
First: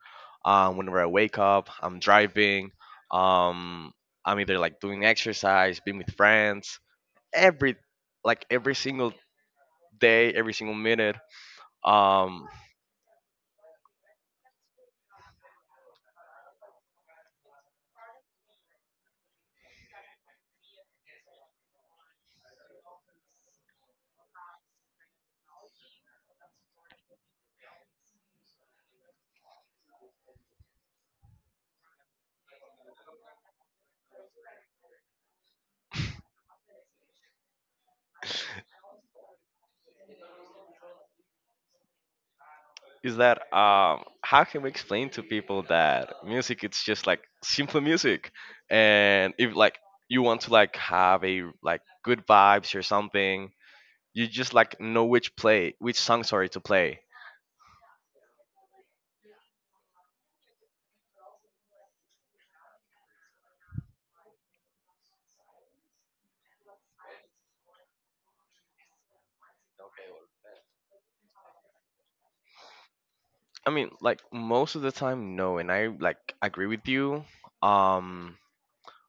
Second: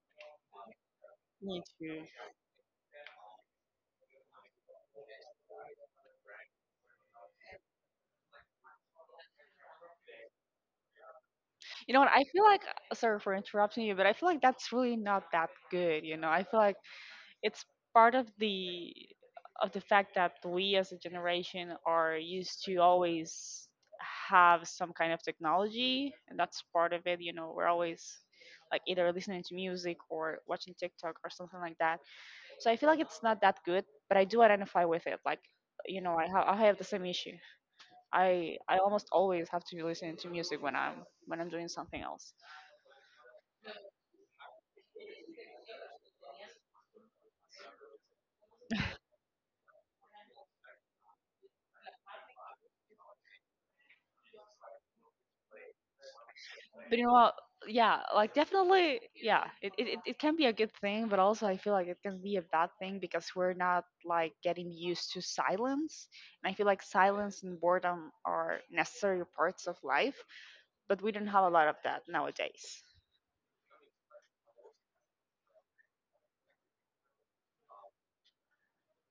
A: Whenever I wake
B: Me
A: up, I'm
B: too.
A: driving. Um, I'm either like doing exercise, being with friends, every like every single day, every single minute.
B: You know what? I feel
A: Um,
B: like, sorry for interrupting you, but I feel like that's really not that good. You know, I feel like it's part of the fact that we as a generation are used to always have some kind of technology, and that's part of it, you know, we're always like either listening to music or watching TikTok or something like that, so I feel like it's not that good, but I do identify with it, like, you know, I have the same issue. I almost always have to be listening to music when I'm doing something else.
A: is that how can we explain to people that music, it's just like simple music, and if like you want to like have a like good vibes or something, you just like know which play which song, sorry, to
B: But
A: play.
B: you know what? Yeah, like definitely, yeah, it can be a good thing, but also I feel like it can be a bad thing because we're not like getting used to silence. And I feel like silence and boredom are necessary parts of life, but we don't have a lot of that nowadays.
A: I mean like most of the time no, and I like agree with you. um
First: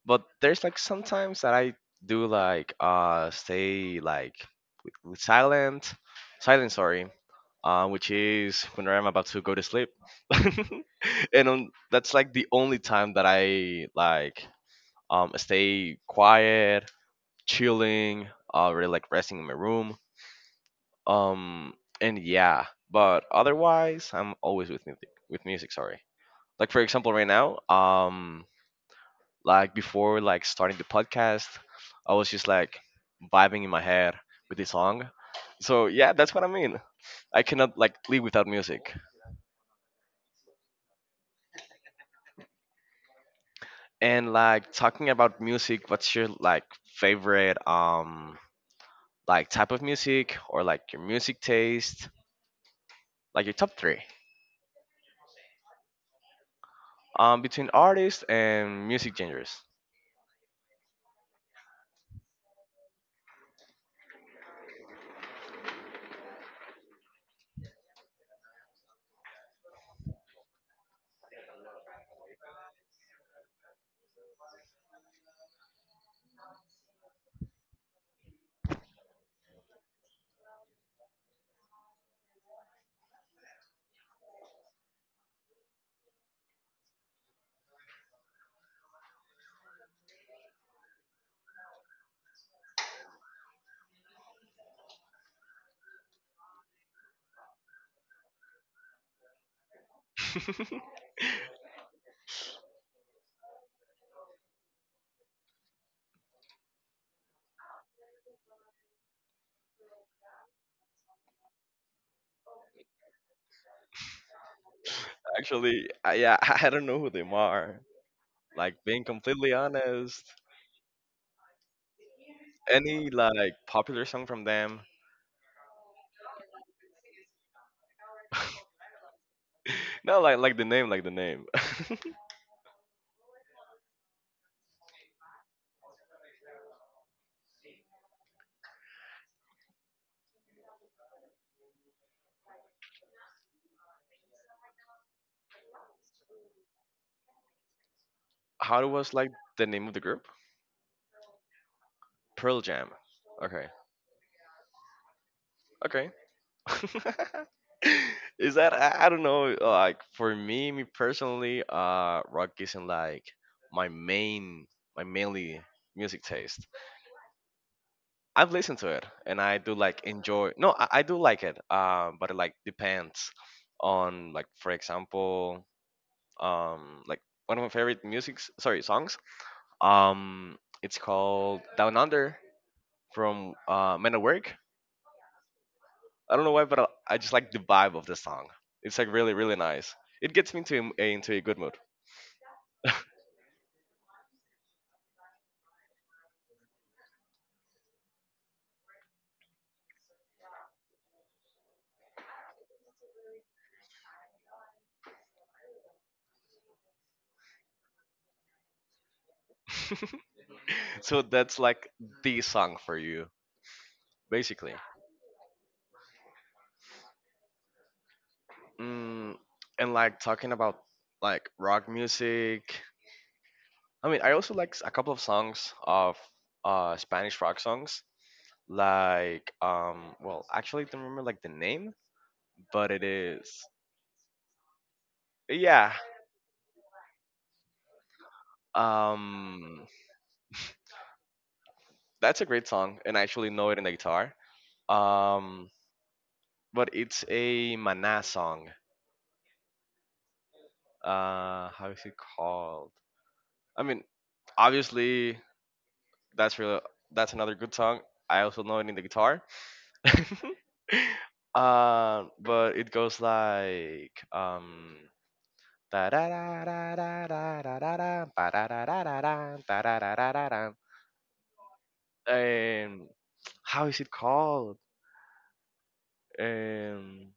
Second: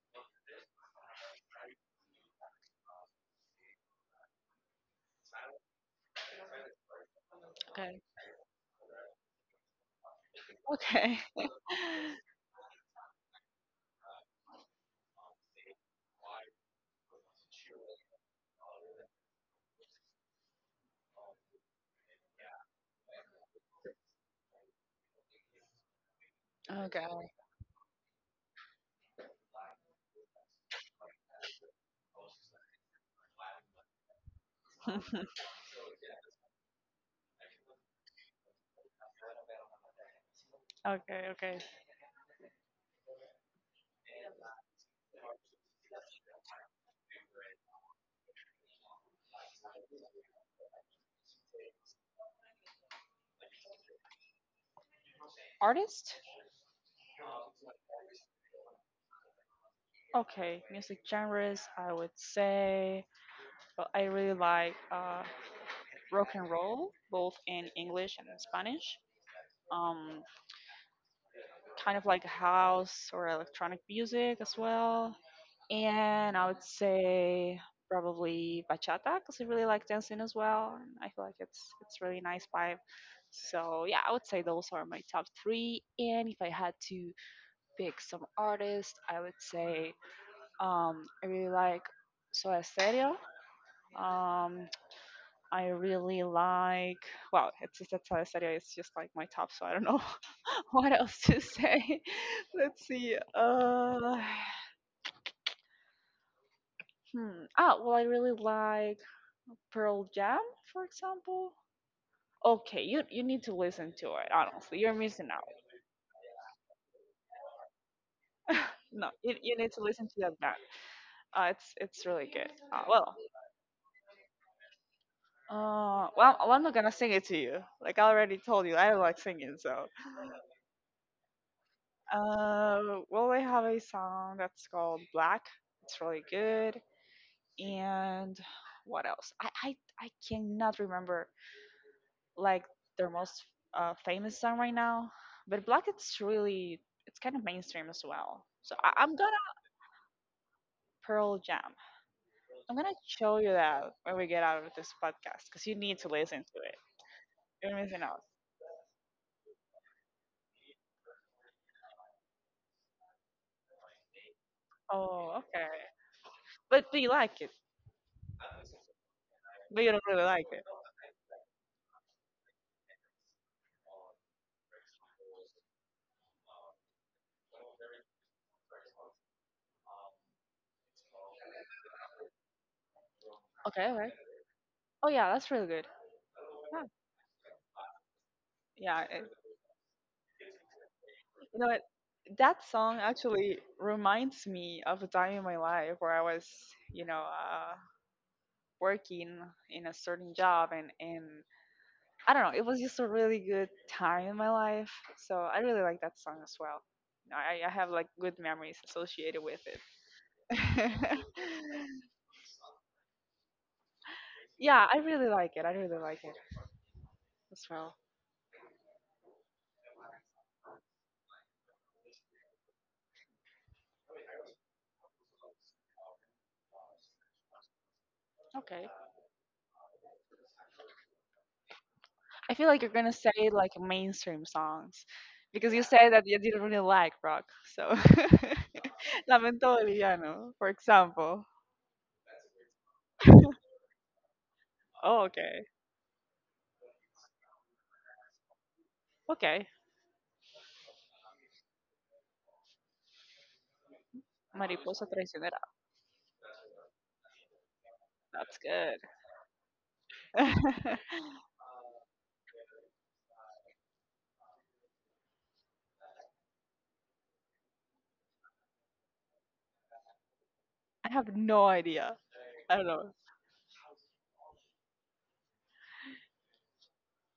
A: But there's like sometimes that I do like stay like with silent, silent sorry,
B: Okay.
A: which is when I'm about to go to sleep.
B: Okay.
A: <laughs> and
B: <laughs>
A: um, that's like the only time that I like stay quiet, chilling, really like resting in my room, um and yeah, but otherwise I'm always with music sorry. Like for example right
B: Okay.
A: now, like before, like starting the podcast, I was just like vibing in my head with the song.
B: <laughs>
A: So yeah, that's what I mean. I cannot like live without music.
B: Okay, okay.
A: And like talking about music, what's your like favorite like type of music, or like your music taste, like your top three
B: Artist?
A: between artists and music genres?
B: Okay, music genres, I would say. Well, I really like rock and roll, both in English and in Spanish. Um, Kind of like house or electronic music as well. And I would say probably bachata because I really like dancing as well. And I feel like it's really nice vibe. So yeah, I would say those are my top three. And if I had to pick some artists, I would say I really like Soda Stereo. Um, I really like. Well, it's just that's how I said it. It's just like my top, so I don't know <laughs> what
A: <laughs>
B: else to say. <laughs> Let's see. Hmm. Well, I really like Pearl Jam, for example. Okay, you need to listen to it. Honestly, you're missing out.
A: Actually, yeah, <laughs> I don't know who them are. Like
B: <laughs>
A: being
B: No,
A: completely
B: you need to listen to
A: honest,
B: that band. It's really good.
A: any like popular song from them?
B: Well, I'm not gonna sing it to you. Like I already told you, I
A: <laughs>
B: don't like singing, so
A: No, like the name, like the name. <laughs>
B: Uh, I have a song that's called Black. It's really good. And what else? I cannot remember like their most famous song right now. But Black, it's really it's kind of mainstream as well. So
A: How
B: I, I'm
A: was like
B: gonna
A: the name of the group?
B: Pearl Jam.
A: Pearl
B: I'm
A: Jam.
B: gonna show you
A: Okay.
B: that when we get out of this podcast because you need to
A: Okay.
B: listen to it.
A: <laughs>
B: You're missing out.
A: Is that I don't know. Like for me, me personally, rock isn't like my main, my
B: Oh,
A: mainly
B: okay.
A: music taste.
B: But do you like it?
A: I've listened to it and I do
B: But you
A: like
B: don't really like
A: enjoy.
B: it.
A: No, I do like it. But it like depends on, like for example like one of my favorite music sorry songs, um it's called "Down Under" from
B: Okay, okay.
A: Men at Work.
B: Oh yeah, that's really good.
A: I don't know why, but
B: Yeah,
A: I just like the vibe of the song. It's
B: yeah.
A: like really really nice. It gets me into a good
B: You know
A: mood.
B: what? That song
A: <laughs>
B: actually reminds me of a time in my life where I was, you know, working in a certain job, and I don't know, it was just a really good time in my life. So I really like that song as well. I have like good memories associated with it.
A: So that's like
B: <laughs>
A: the song for you basically.
B: Yeah, I really like it. I really like it as well.
A: Mm, and like talking about like rock music, I mean I also like a couple of songs of Spanish rock songs.
B: Okay.
A: Like well actually don't remember like the name,
B: I feel like
A: but
B: you're
A: it
B: gonna
A: is,
B: say like mainstream songs because you
A: yeah.
B: said that you didn't really like rock. So, <laughs> Lamento
A: Um,
B: Boliviano, for example.
A: that's a great song, and I actually know it in the guitar.
B: Oh, okay.
A: Um, but it's a Mana song.
B: Okay.
A: How is it called? I mean,
B: Mariposa
A: obviously
B: Traicionera.
A: that's really that's another good song. I
B: That's
A: also know it in
B: good.
A: the guitar.
B: <laughs>
A: <laughs> But it goes like da da da da da da da da da ba da da da da da da da da da da
B: I have no idea.
A: da.
B: I don't know.
A: How is it called? Um,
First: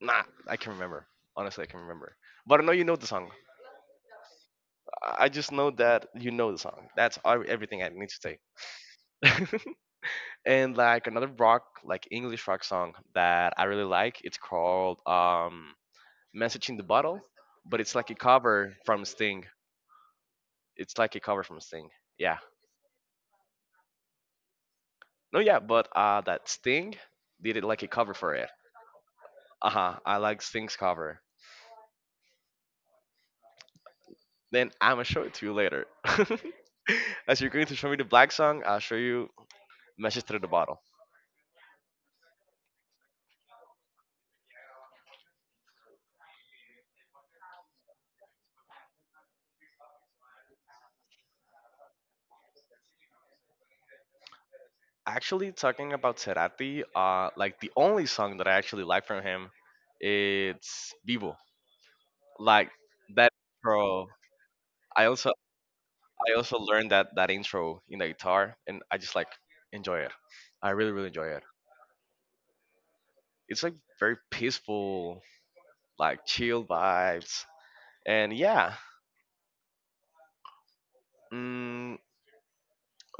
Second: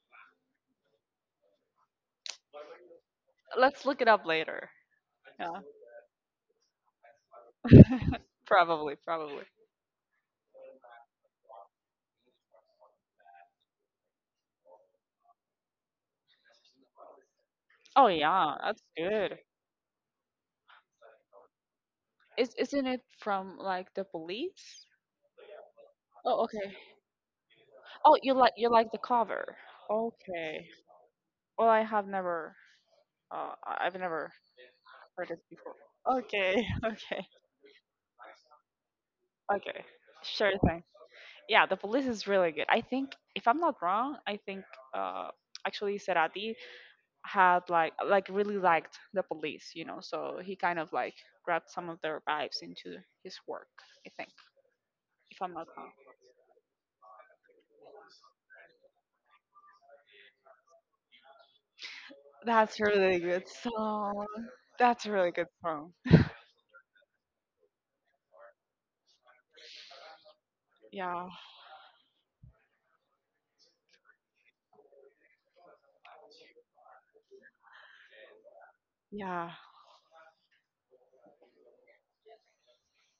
A: Nah, I can remember. Honestly, I can remember. But I know you know the song.
B: Let's look it up later.
A: I just
B: Yeah.
A: know that you know the song. That's all, everything I need to say.
B: Probably.
A: And like another rock, like English rock song that I really like. It's called "Message in the Bottle," but it's
B: Oh,
A: like a
B: yeah.
A: cover
B: That's
A: from
B: good.
A: Sting. It's like a cover from Sting. Yeah.
B: Is, isn't it from like the police?
A: No, yeah, but
B: Oh,
A: that
B: okay.
A: Sting did it like a cover
B: Oh,
A: for it.
B: you like the cover.
A: Uh huh. I like
B: Okay.
A: Sting's cover.
B: Well, I have never I've never
A: Then I'ma show
B: heard
A: it
B: this
A: to you
B: before.
A: later.
B: Okay, <laughs> okay,
A: <laughs> As you're going to show me the black song, I'll show you
B: okay.
A: "Message Through the
B: Sure
A: Bottle."
B: thing. Yeah, the police is really good. I think, if I'm not wrong, I think uh, actually Serati had like really liked the police, you know. So he kind of like grabbed some of their vibes into his work. I think, if
A: Actually,
B: I'm not wrong.
A: talking about Cerati, like the only song that I actually like from him, it's Vivo. Like
B: That's a really
A: that
B: good
A: intro,
B: song.
A: I
B: That's a
A: also
B: really good song.
A: I also learned that that intro in the guitar, and I just like enjoy it. I really really enjoy
B: Yeah,
A: it. It's like very peaceful, like chill vibes, and yeah.
B: yeah,
A: Mm,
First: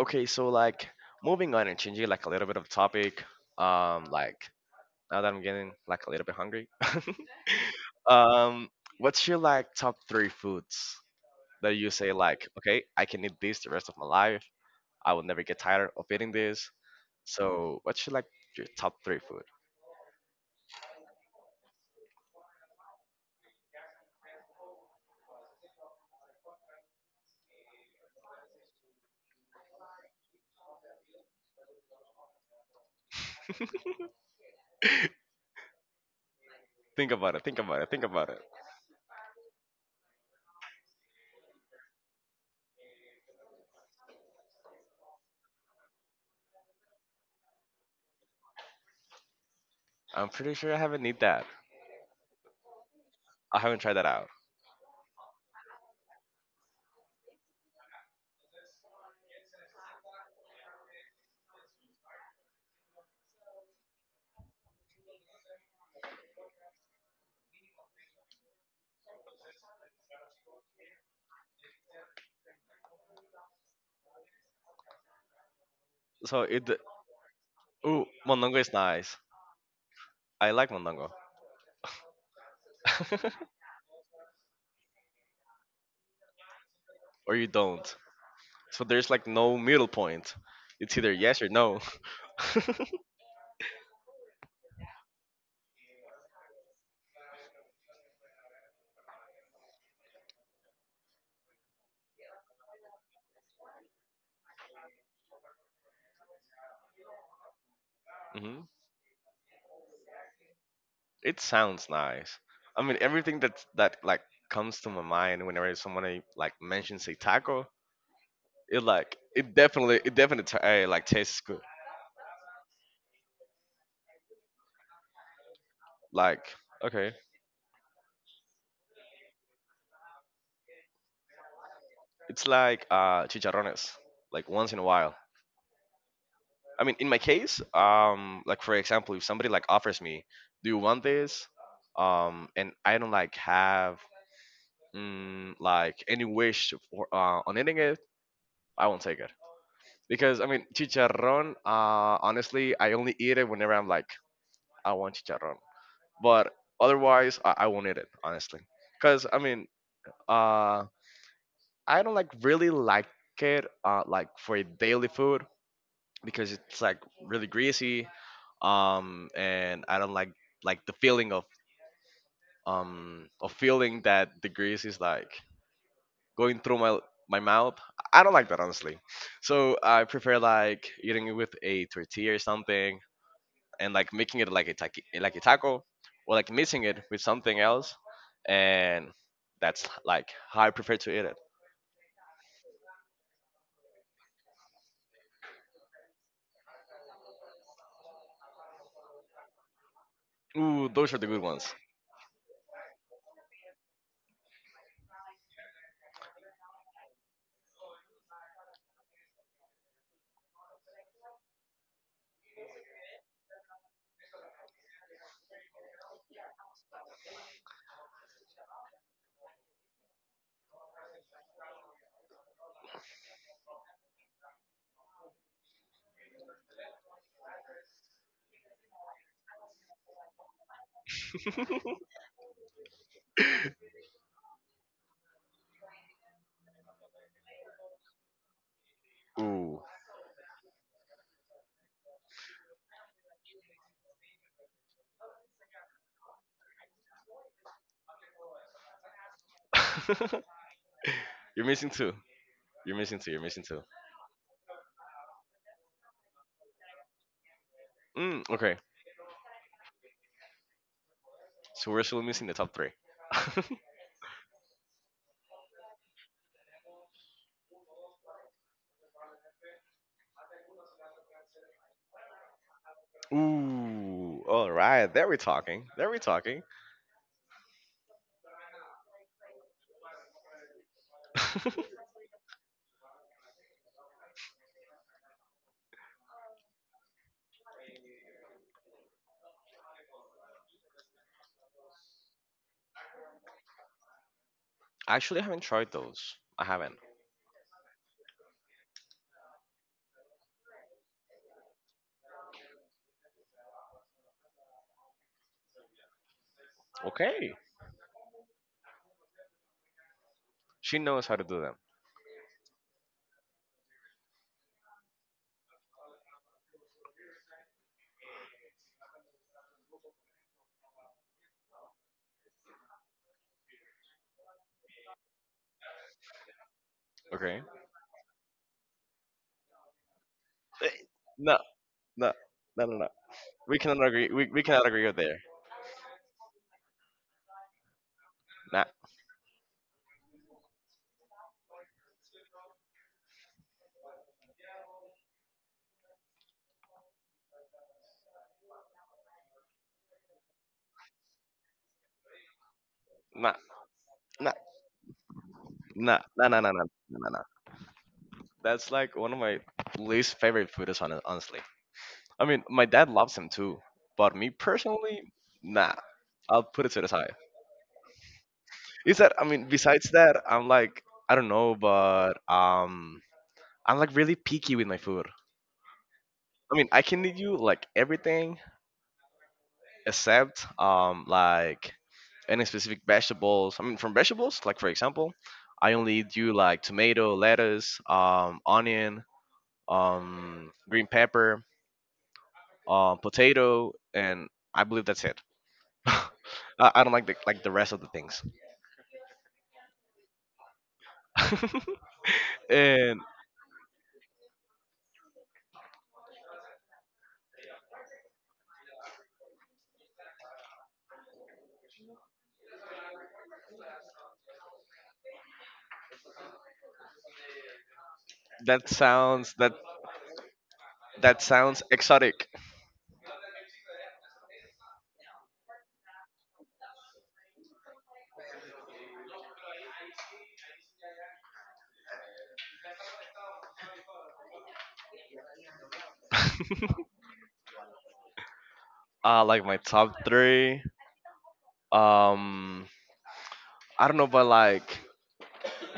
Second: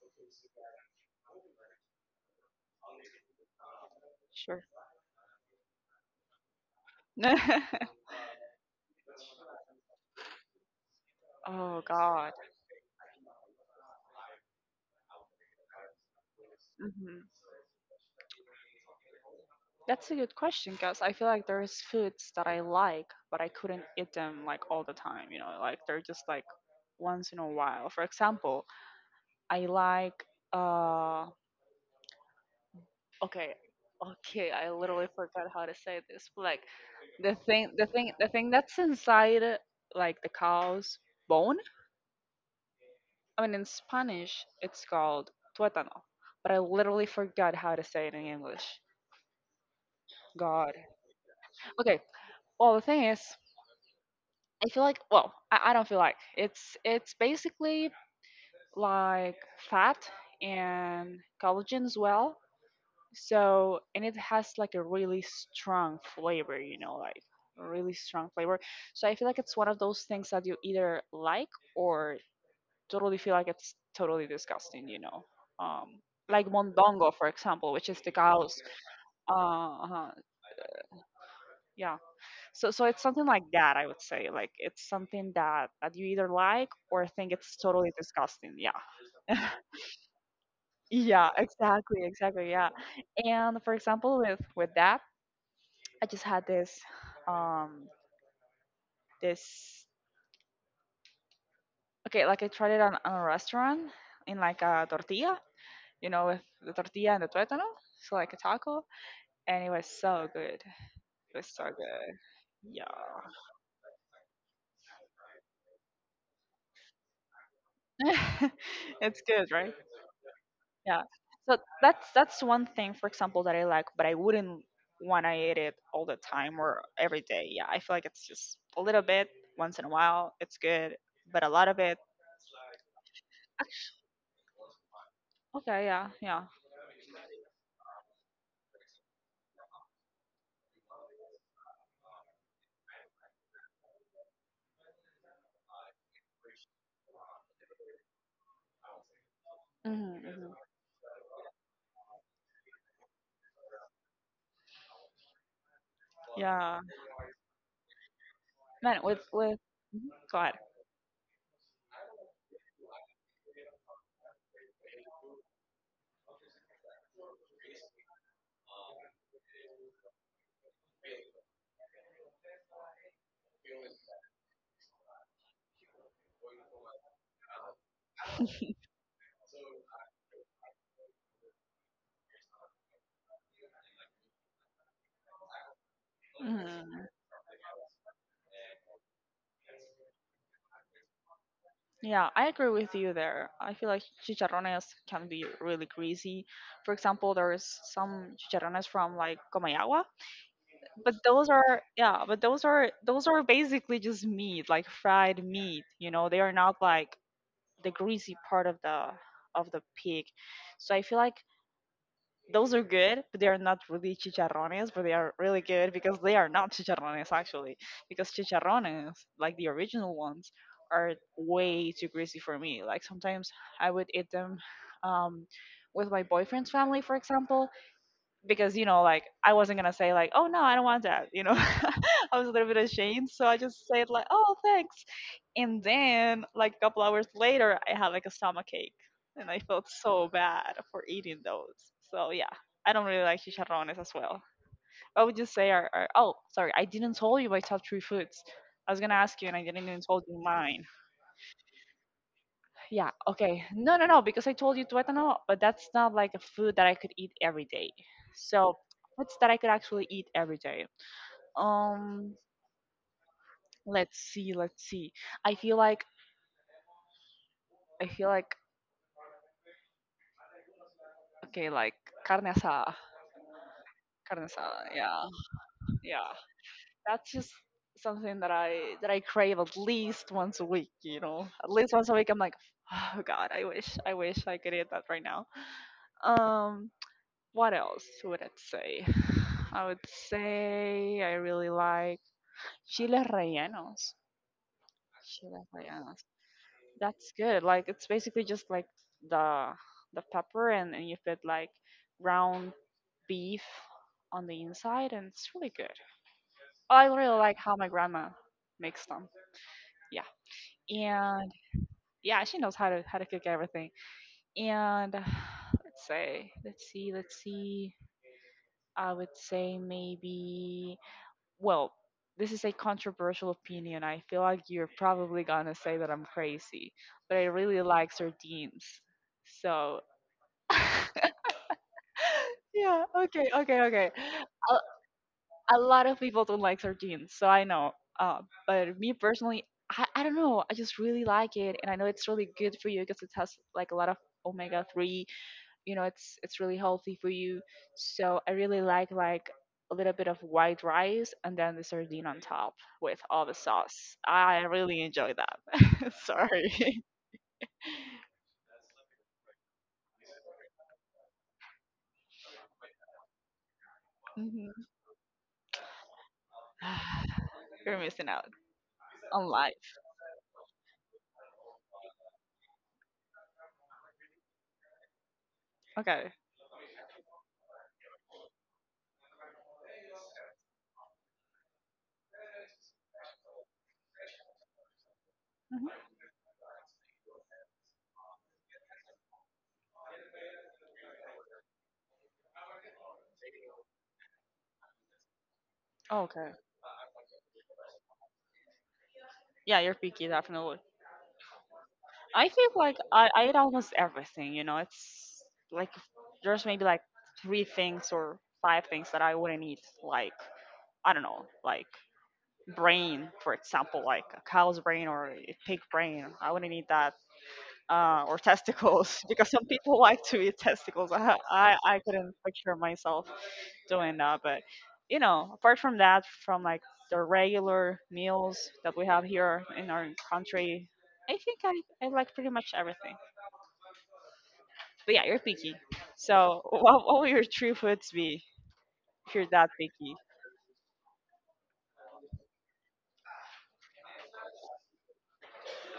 A: okay, so like moving on and changing like a little bit of topic. Like
B: sure.
A: now that I'm getting like a little bit hungry. <laughs>
B: <laughs>
A: Um, what's your like top three foods that
B: Oh
A: you say
B: God.
A: like, okay, I can eat this the rest of my life. I will never get tired of eating this.
B: Mm-hmm.
A: So what's your like your top three food?
B: That's a good question because I feel like there's foods that I like, but I couldn't eat them like all the time, you know, like they're just like once in a while. For example, I like uh okay, okay, I literally forgot how to say this. But like
A: Think about it. Think about it. Think
B: the
A: about it.
B: thing that's inside like the cow's bone. I mean in Spanish it's called tuétano, but I literally forgot how to say it in English.
A: I'm pretty sure
B: God.
A: I haven't eat that.
B: Okay, well the thing is
A: I haven't tried that out.
B: I feel like well, I don't feel like it's basically like fat and collagen as well. So and it has like a really strong flavor, you know, like a really strong flavor. So I feel like it's one of those things that you either like or totally feel like it's totally disgusting. Um
A: So
B: like
A: it.
B: mondongo, for example, which is
A: Ooh,
B: the
A: mondongo
B: cows.
A: is nice.
B: Uh-huh.
A: I like mondongo.
B: Yeah. So it's something like that, I would say. Like it's something that you either like or
A: <laughs>
B: think
A: Or you
B: it's totally
A: don't.
B: disgusting. Yeah.
A: So there's like
B: <laughs>
A: no middle point. It's either
B: Yeah,
A: yes or no.
B: exactly, exactly.
A: <laughs>
B: Yeah. And for example, with that, I just had this um this okay, like I tried it on a restaurant in like a tortilla, with the tortilla and the tuétano, so like a
A: Mhm.
B: taco, and it was so good. It
A: It
B: was so
A: sounds
B: good.
A: nice. I
B: Yeah.
A: mean, everything that like comes to my mind whenever someone like mentions a taco,
B: <laughs>
A: it like
B: It's good, right?
A: it definitely
B: Yeah.
A: like tastes
B: So
A: good.
B: that's one thing, for example, that I like, but I wouldn't want to eat it all the
A: Like
B: time or
A: okay,
B: every day. Yeah, I feel like it's just a little bit once in a while. It's good, but a lot of it.
A: it's like chicharrones. Like once in a while.
B: Okay. Yeah. Yeah.
A: I mean, in my case, like for example, if somebody like offers me, "Do you want this?" And I don't like have like any wish for on eating it, I won't take it.
B: Mm-hmm.
A: Because I mean,
B: Hmm.
A: chicharrón. Honestly, I only eat it whenever I'm like, I want chicharrón. But
B: Yeah.
A: otherwise, I won't eat it honestly.
B: Man, with
A: Because I
B: with.
A: mean,
B: Mhm. Go ahead.
A: uh, I don't like really like it like for a daily food because it's like really greasy. And I don't like the feeling of feeling that the grease is like going through my my mouth. I don't like that honestly. So I prefer like eating it with a tortilla or something and like making it like a like a taco or like mixing it
B: Mm.
A: with something else and that's like how I prefer to eat it.
B: Yeah, I agree with you there. I feel like chicharrones can be really greasy. For example, there's some chicharrones from like Comayagua.
A: Ooh,
B: But
A: those are the good
B: those
A: ones.
B: are, yeah, but those are basically just meat, like fried meat, you know, they are not like the greasy part of the pig, so I feel like those are good, but they are not really chicharrones, but they are really good because they are not chicharrones actually, because chicharrones, like the original ones, are way too greasy for me, like sometimes I would eat them, um, with my boyfriend's family, for example, because you know, like I wasn't gonna say like, oh, no, I don't want that, you know. <laughs>
A: <laughs>
B: I was a little bit ashamed, so I just said like, oh, thanks. And then like a couple hours later I had like a stomach ache, and I
A: Ooh.
B: felt so bad for eating those. So yeah, I don't really like chicharrones as well. What would you say are oh, sorry, I didn't tell you my top three foods. I was gonna ask you and I didn't even told you
A: <laughs>
B: mine.
A: You're missing two. You're
B: Yeah,
A: missing two. You're
B: okay.
A: missing two.
B: No, no, no, because I told you tuétano, but that's not like a food that I could eat every day.
A: Mm, okay.
B: So, what's that I could actually eat every day?
A: So we're still
B: Um,
A: missing the top three.
B: let's see, let's see. I feel like I feel like okay, like carne asada.
A: <laughs>
B: Carne
A: Ooh. All
B: asada.
A: right.
B: Yeah.
A: There we're talking. There we're
B: Yeah.
A: talking. <laughs>
B: That's just something that I crave at least once a week, you know. At least once a week I'm like, "Oh god, I wish I could eat that right now." Um, what else would I say? <sighs> I would say I really like chiles rellenos.
A: Actually, I haven't
B: Chiles
A: tried
B: rellenos.
A: those. I haven't.
B: That's good. Like it's basically just like the the pepper and you put like ground beef on the inside and it's really good. I really
A: Okay.
B: like how my grandma makes them. Yeah.
A: She knows how to
B: And
A: do them.
B: yeah, she knows how to cook everything. And <sighs> Let's see. I would say maybe, well, this is a controversial opinion. I feel like you're probably gonna say that I'm crazy, but I
A: Okay.
B: really like sardines. So,
A: Eh,
B: <laughs>
A: No. No, no, no,
B: yeah,
A: no.
B: okay, okay,
A: We cannot
B: okay.
A: agree. We cannot agree
B: A,
A: with there.
B: a lot of people don't like sardines, so I know. Uh,
A: Nah,
B: but me personally, I don't know. I just really like it, and I know it's really good for you because it has like a lot of omega 3, it's really healthy for you, so I really like a little bit of white rice and then the sardine on top with all the
A: nah,
B: sauce.
A: nah,
B: I really enjoy that.
A: nah,
B: <laughs>
A: nah, nah,
B: Sorry.
A: nah, nah,
B: <laughs>
A: nah, nah. Nah. That's like one of my least favorite foods, honestly. I mean, my dad loves them too, but me
B: Mhm.
A: personally, nah. I'll put it to the side.
B: <sighs> You're missing out
A: Is that
B: on
A: I mean,
B: life.
A: besides that, I'm like I don't know, but I'm like really picky with my food.
B: Okay.
A: I mean, I can eat you like everything, except like any specific vegetables. I mean, from vegetables, like for example, I only do like
B: Mhm.
A: tomato, lettuce, onion, green pepper, potato, and I believe that's it. <laughs> I,
B: Okay.
A: I don't like the rest of the things.
B: Yeah, you're picky, definitely.
A: <laughs>
B: I think like
A: And
B: I eat almost everything, you know, it's like there's maybe like three things or five things that I wouldn't eat, like I don't know, like brain, for example, like a cow's brain or a pig brain. I wouldn't eat that. Or
A: that
B: testicles, <laughs> because
A: sounds
B: some
A: that
B: people like to eat testicles. <laughs> I,
A: that
B: I,
A: sounds
B: I couldn't
A: exotic.
B: picture myself doing that. But, you know, apart from that, from like the regular meals that we have here in our country, I think I like pretty much everything. But yeah, you're picky. So, <laughs> what will your three foods be
A: <laughs>
B: if you're
A: Like
B: that
A: my
B: picky?
A: top three. Um, I don't know, but like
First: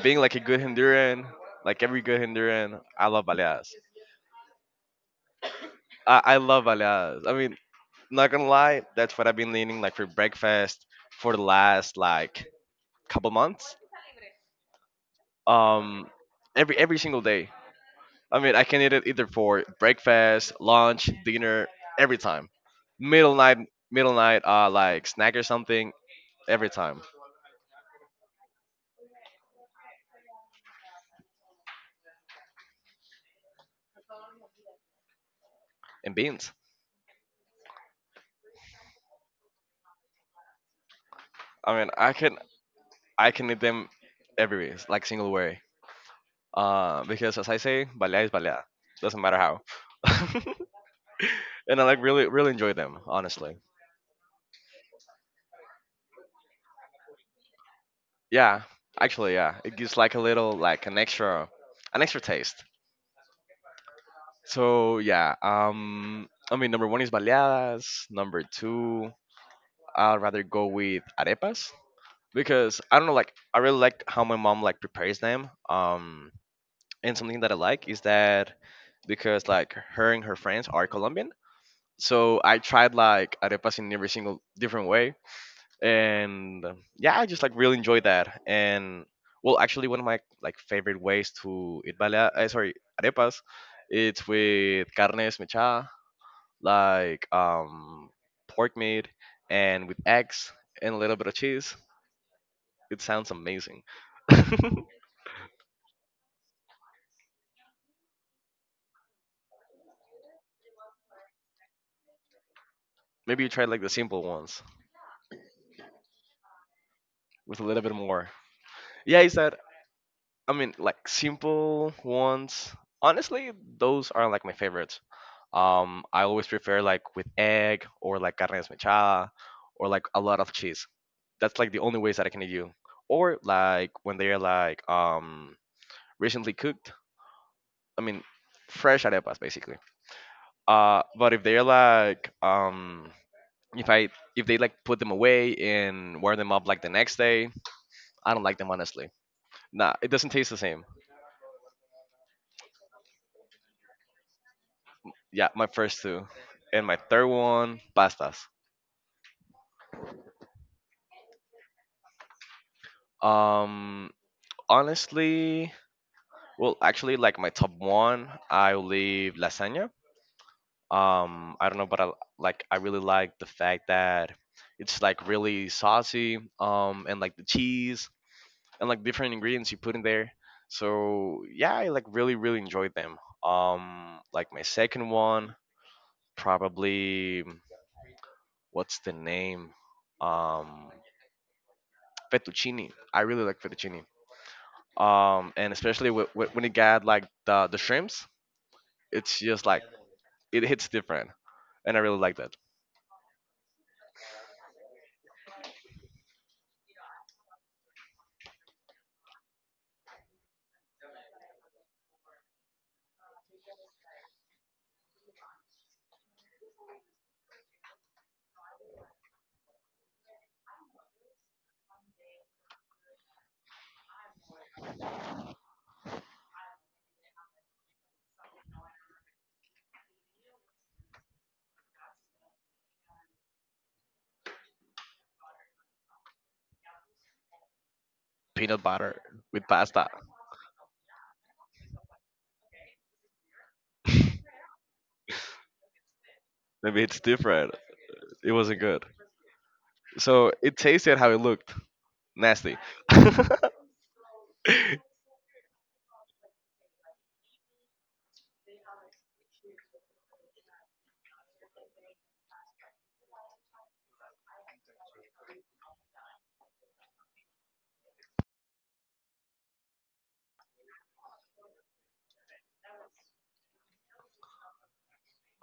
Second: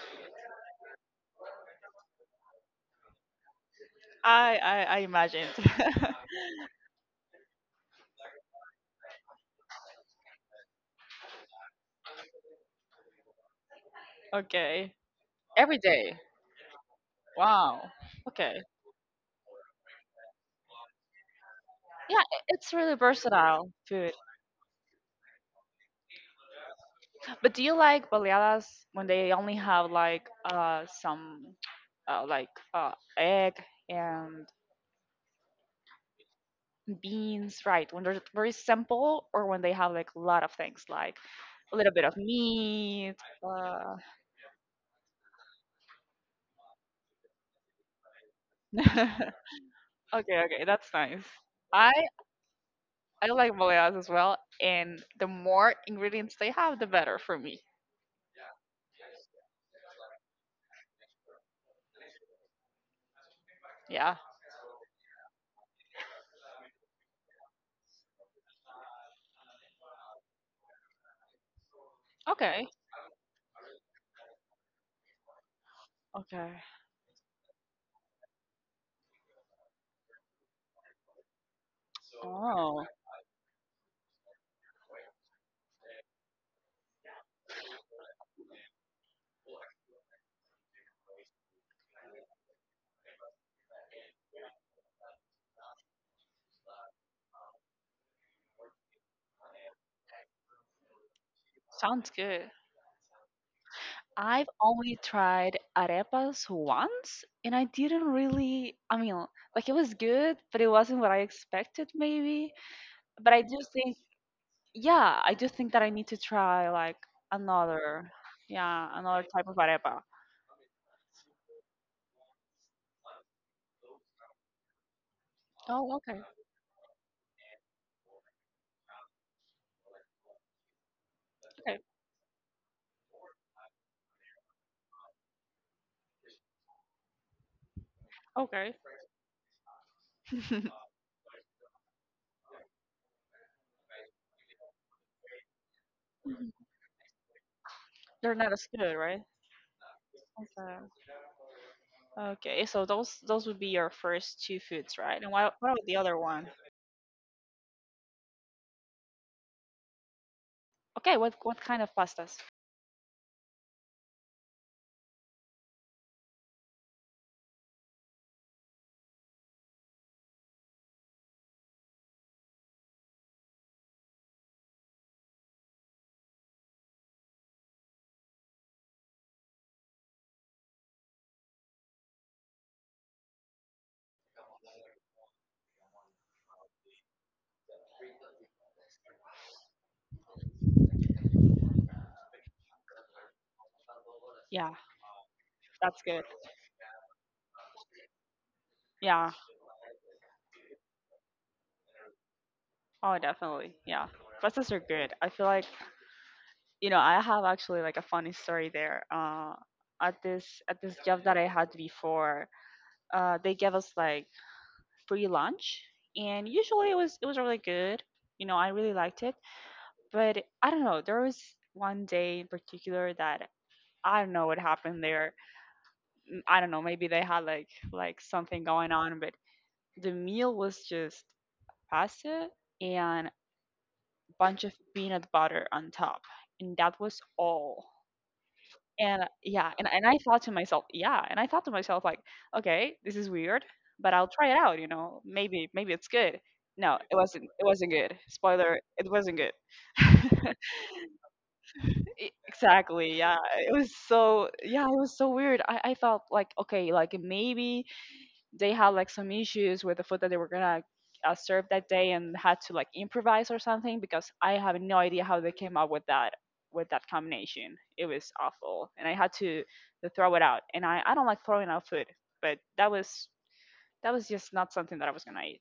A: being like a good Honduran, like every good Honduran, I love baleadas.
B: I imagined.
A: I love baleadas. I mean, not gonna lie, that's what I've been leaning like for breakfast for the last like couple months.
B: <laughs> Okay. Every
A: Um,
B: day.
A: every single day.
B: Wow.
A: I mean, I
B: Okay.
A: can eat it either for breakfast, lunch, dinner, every
B: Yeah, I-
A: time.
B: it's really
A: Middle night,
B: versatile
A: middle
B: food.
A: night, like snack or something, every time.
B: But do you like baleadas when they only have like some like egg and
A: And beans.
B: beans, right? When they're very simple or when they have like a lot of things like
A: I
B: a
A: mean,
B: little bit of meat.
A: I can eat them
B: Uh...
A: every like single way. Because as I say, balea is balea. Doesn't matter
B: <laughs>
A: how. <laughs>
B: okay, okay, that's nice.
A: And I
B: I
A: like really really enjoy them,
B: I like
A: honestly.
B: baleadas as well, and the more ingredients they have, the better for me.
A: Yeah, actually, yeah. It gives like a little like an extra taste.
B: Yeah.
A: So yeah, I mean number one is baleadas. Number two, I'd rather go with arepas
B: Okay.
A: because I don't know, like I really like how my mom like prepares them.
B: Okay.
A: And something that I like is that because like her and her friends are Colombian. So I
B: Oh.
A: tried like arepas in every single different way, and yeah, I just like really enjoy that. And well, actually, one of my like favorite ways to eat balea, sorry, arepas, it's with carne mechada, like pork meat, and with eggs and a little bit of cheese.
B: Sounds good.
A: It sounds amazing. <laughs>
B: I've only tried arepas once and I didn't really, I mean, like it was good, but it wasn't what I expected maybe. But
A: Maybe
B: I
A: you
B: do
A: try like the
B: think,
A: simple ones
B: yeah, I do think that I need to try like
A: with a little bit
B: another,
A: more.
B: yeah,
A: Yeah,
B: another
A: it's
B: type
A: that
B: of arepa.
A: I mean, like simple ones. Honestly, those are like my favorites.
B: Oh, okay.
A: I always prefer like with egg or like carne desmechada or like a lot of cheese. That's like the
B: Okay.
A: only ways that I can eat you. Or like when they are like recently cooked. I mean,
B: Okay.
A: fresh arepas basically.
B: <laughs>
A: But if they're like if I if they like put them away and wear them up like the next day, I
B: They're
A: don't
B: not
A: like
B: as
A: them
B: good,
A: honestly.
B: right?
A: Nah, it doesn't taste the same.
B: Okay. Okay, so those would be your first two foods, right? And
A: Yeah,
B: what
A: my
B: what about the
A: first
B: other
A: two.
B: one?
A: And my third one, pastas.
B: Okay, what kind of pastas?
A: Um, honestly, well, actually, like my top one, I will leave lasagna. I don't know, but I like I really like the fact that it's like really saucy. And like the cheese and like different ingredients you put in there. So yeah, I like really really enjoyed them. Like my second one, probably what's the name? Um, fettuccine. I really like fettuccine.
B: Yeah,
A: And
B: that's
A: especially
B: good.
A: when it got like the shrimps
B: Yeah.
A: it's just like it hits different and I really like that.
B: Oh, definitely. Yeah. Buses are good. I feel like, you know, I have actually like a funny story there. At this job that I had before, they gave us like free lunch, and usually it was really good. You know, I really liked it, but I don't know. There was one day in particular that I don't know what happened there. I don't know. Maybe they had like something going on, but the meal was just pasta and bunch of peanut butter on top, and that was all.
A: Peanut butter
B: And
A: with
B: yeah,
A: pasta.
B: and I thought to myself, yeah, and I thought to myself like, okay, this is weird, but I'll try it out, you know. Maybe it's good.
A: I
B: No,
A: mean
B: it
A: it's
B: wasn't it
A: different.
B: wasn't good.
A: It wasn't
B: Spoiler,
A: good.
B: it wasn't good. <laughs>
A: So it tasted how it looked.
B: E-
A: Nasty. <laughs>
B: exactly, yeah,
A: I
B: it was so, yeah, it was so weird. I felt like okay, like maybe they had like some issues with the food that they were gonna serve that day and had to like improvise or something, because I have no idea how they came up with that combination. It was awful, and I had to throw it out. And I don't like throwing out food, but that was just not something that I was gonna eat.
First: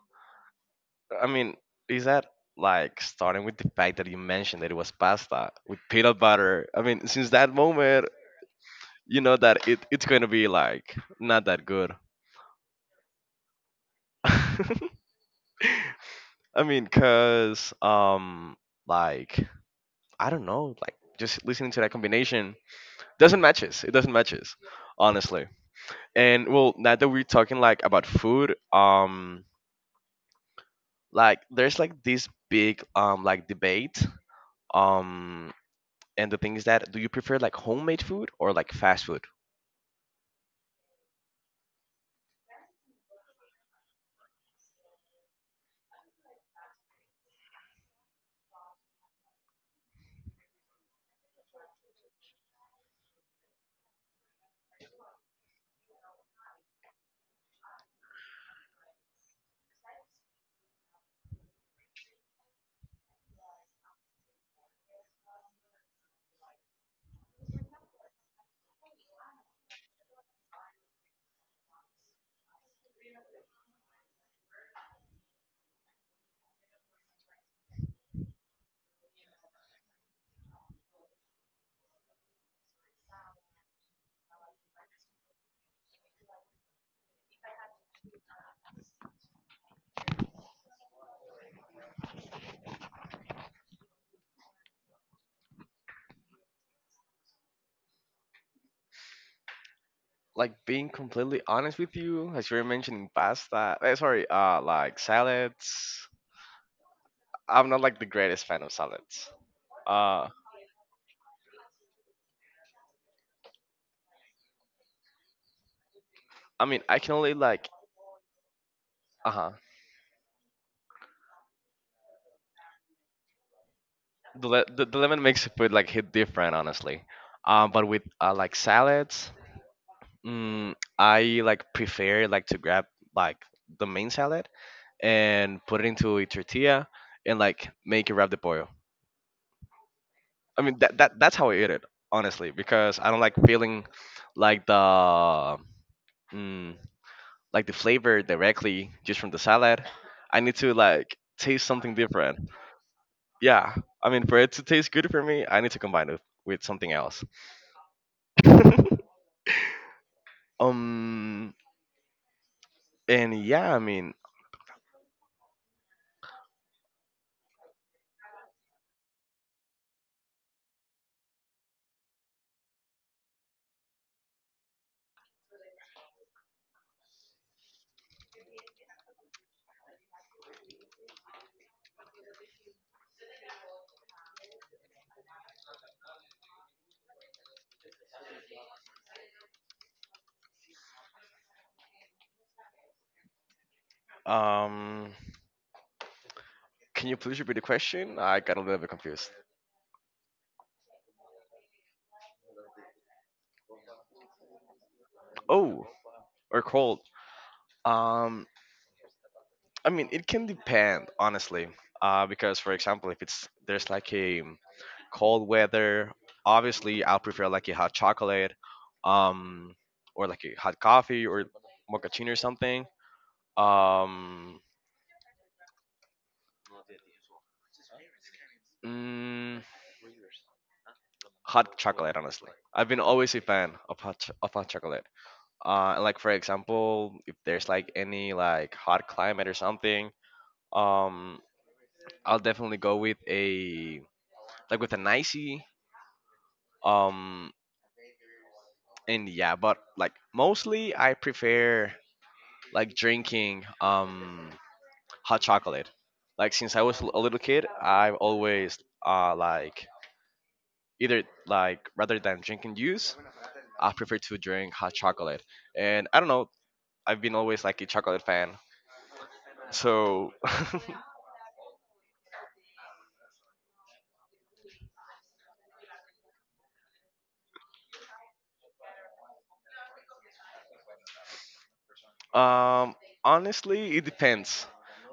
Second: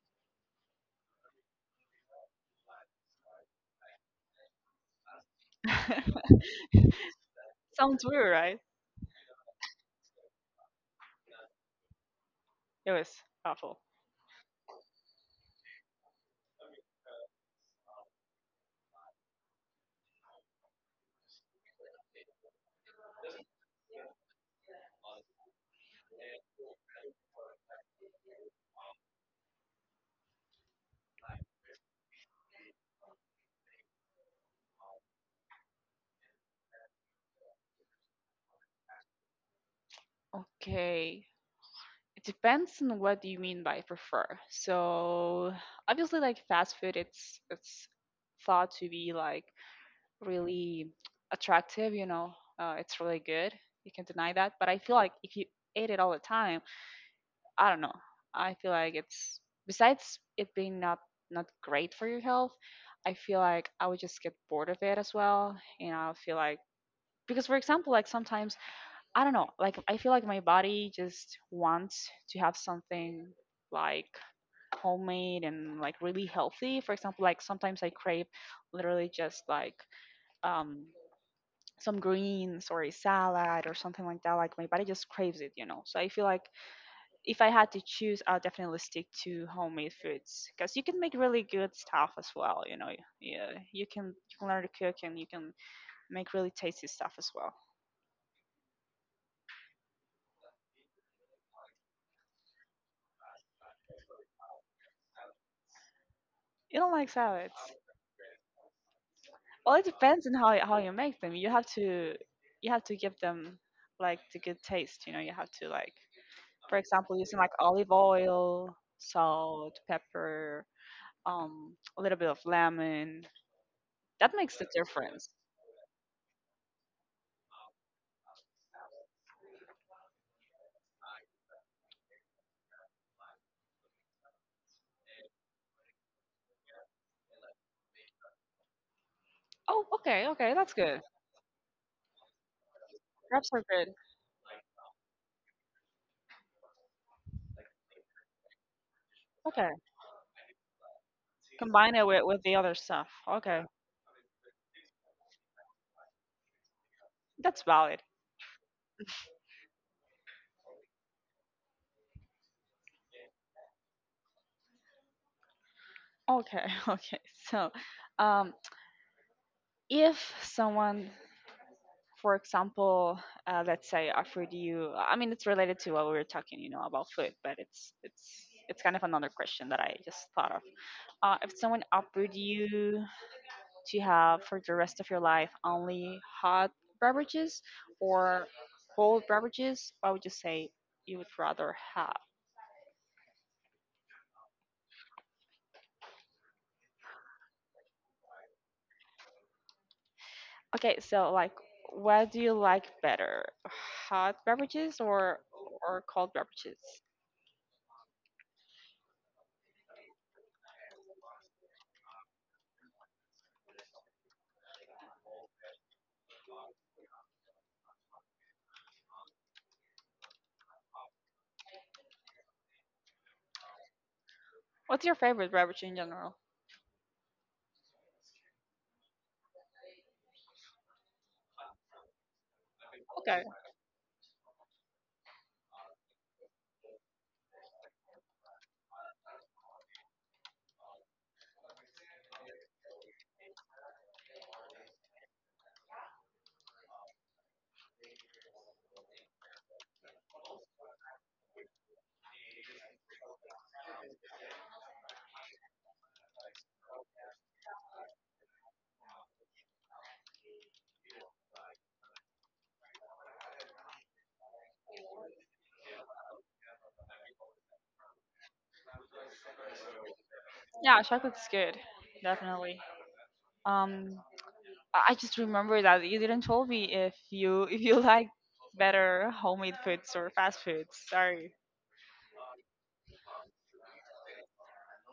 A: mean is that like starting with the fact that you mentioned that it was pasta with peanut
B: <laughs>
A: butter, I mean since that
B: Sounds
A: moment
B: weird, right?
A: you know that it's going to be like not that good.
B: It was awful.
A: <laughs> I mean, cause like I don't know, like just listening to that combination doesn't matches. It doesn't matches, honestly. And well, now that we're talking like about food, like there's like this big like debate um, and the thing is that do you prefer like homemade food or like fast food?
B: Okay. It depends on what do you mean by prefer. So obviously like fast food it's thought to be like really attractive, it's really good. You can deny that. But I feel like if you ate it all the time, I don't know. I feel like it's besides it being not great for your health, I feel like I would just get bored of it as well. And I feel like because for example, like sometimes I don't know, like I feel like my body just wants to have something like homemade and like really healthy. For example, like sometimes I crave literally just like um some greens or a salad or something like that. Like my body just craves it, you know. So I feel like if I had to choose, I'll definitely stick to homemade foods because you can make really good stuff as well. You know, yeah, you can learn to cook and you can make really tasty stuff as well.
A: Like being completely honest with you, as you were mentioning pasta, sorry, like salads.
B: You don't like salads?
A: I'm not like the greatest fan of salads.
B: Well, it depends
A: Uh,
B: on how you make them. You have to give them like the good taste. You know, you have to like,
A: I
B: for
A: mean, I can
B: example,
A: only
B: using like
A: like
B: olive oil,
A: uh-huh.
B: salt, pepper, a little bit of lemon, that makes the
A: The lemon
B: difference.
A: makes food like hit different, honestly. But with like salads, I like prefer like to grab like the main salad and put it into a tortilla and like make it wrap the pollo.
B: Oh, okay, okay,
A: I
B: that's
A: mean that,
B: good.
A: that that's how I eat it, honestly, because I don't like
B: Wraps are
A: feeling
B: good.
A: like the mm, like the flavor directly just from the
B: Okay.
A: salad. I need to like taste
B: Combine
A: something
B: it with,
A: different.
B: with the other stuff. Okay.
A: Yeah, I mean for it to taste good for me, I need to combine it with something else.
B: That's valid.
A: <laughs> um, and yeah, I mean,
B: Okay, <laughs> okay. So, um, if someone, for example, let's say offered you, I mean, it's related to what we were talking, you know, about food, but it's kind of another question that I just thought of. If someone offered you to have for the rest of your life only hot beverages or cold beverages, what would you say you would rather have?
A: um, can you please repeat the question? I got a little bit confused.
B: Okay, so like what do you like better? Hot beverages
A: Oh,
B: or cold
A: or
B: beverages?
A: cold. Um, I mean, it can depend, honestly. Because for example, if it's there's like a cold weather, obviously I'll prefer like a hot chocolate, um, or like a hot coffee or mochaccino or something. Um,
B: What's your favorite beverage in general?
A: mm, hot chocolate, honestly. I've been always
B: Okay.
A: a fan of hot, of hot chocolate. Like for example if there's like any like hot climate or something um I'll definitely go with a like with an icy um and yeah but like mostly I prefer like drinking hot chocolate like since I was a little kid I've always like either like rather than drinking juice I prefer to drink hot chocolate and I don't know I've been always like a chocolate fan so. <laughs>
B: Yeah, chocolate's good. Definitely. Um I just remember that you didn't tell me if you like better homemade foods or fast foods. Sorry.
A: Um, honestly, it depends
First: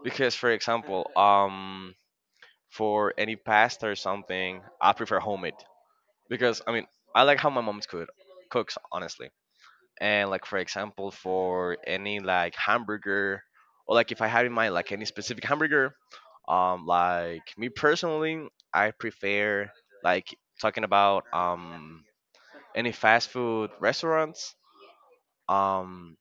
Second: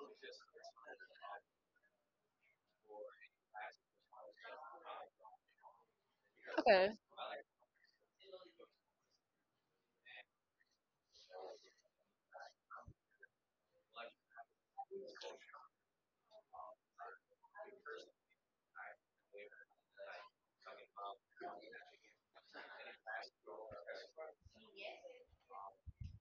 A: because, for example, for any pasta or something, I prefer homemade because I mean
B: Okay.
A: I like how my mom's cooks honestly. And like for example, for any like hamburger or like if I have in mind like any specific hamburger, like me personally, I prefer like talking about any fast food restaurants. Um,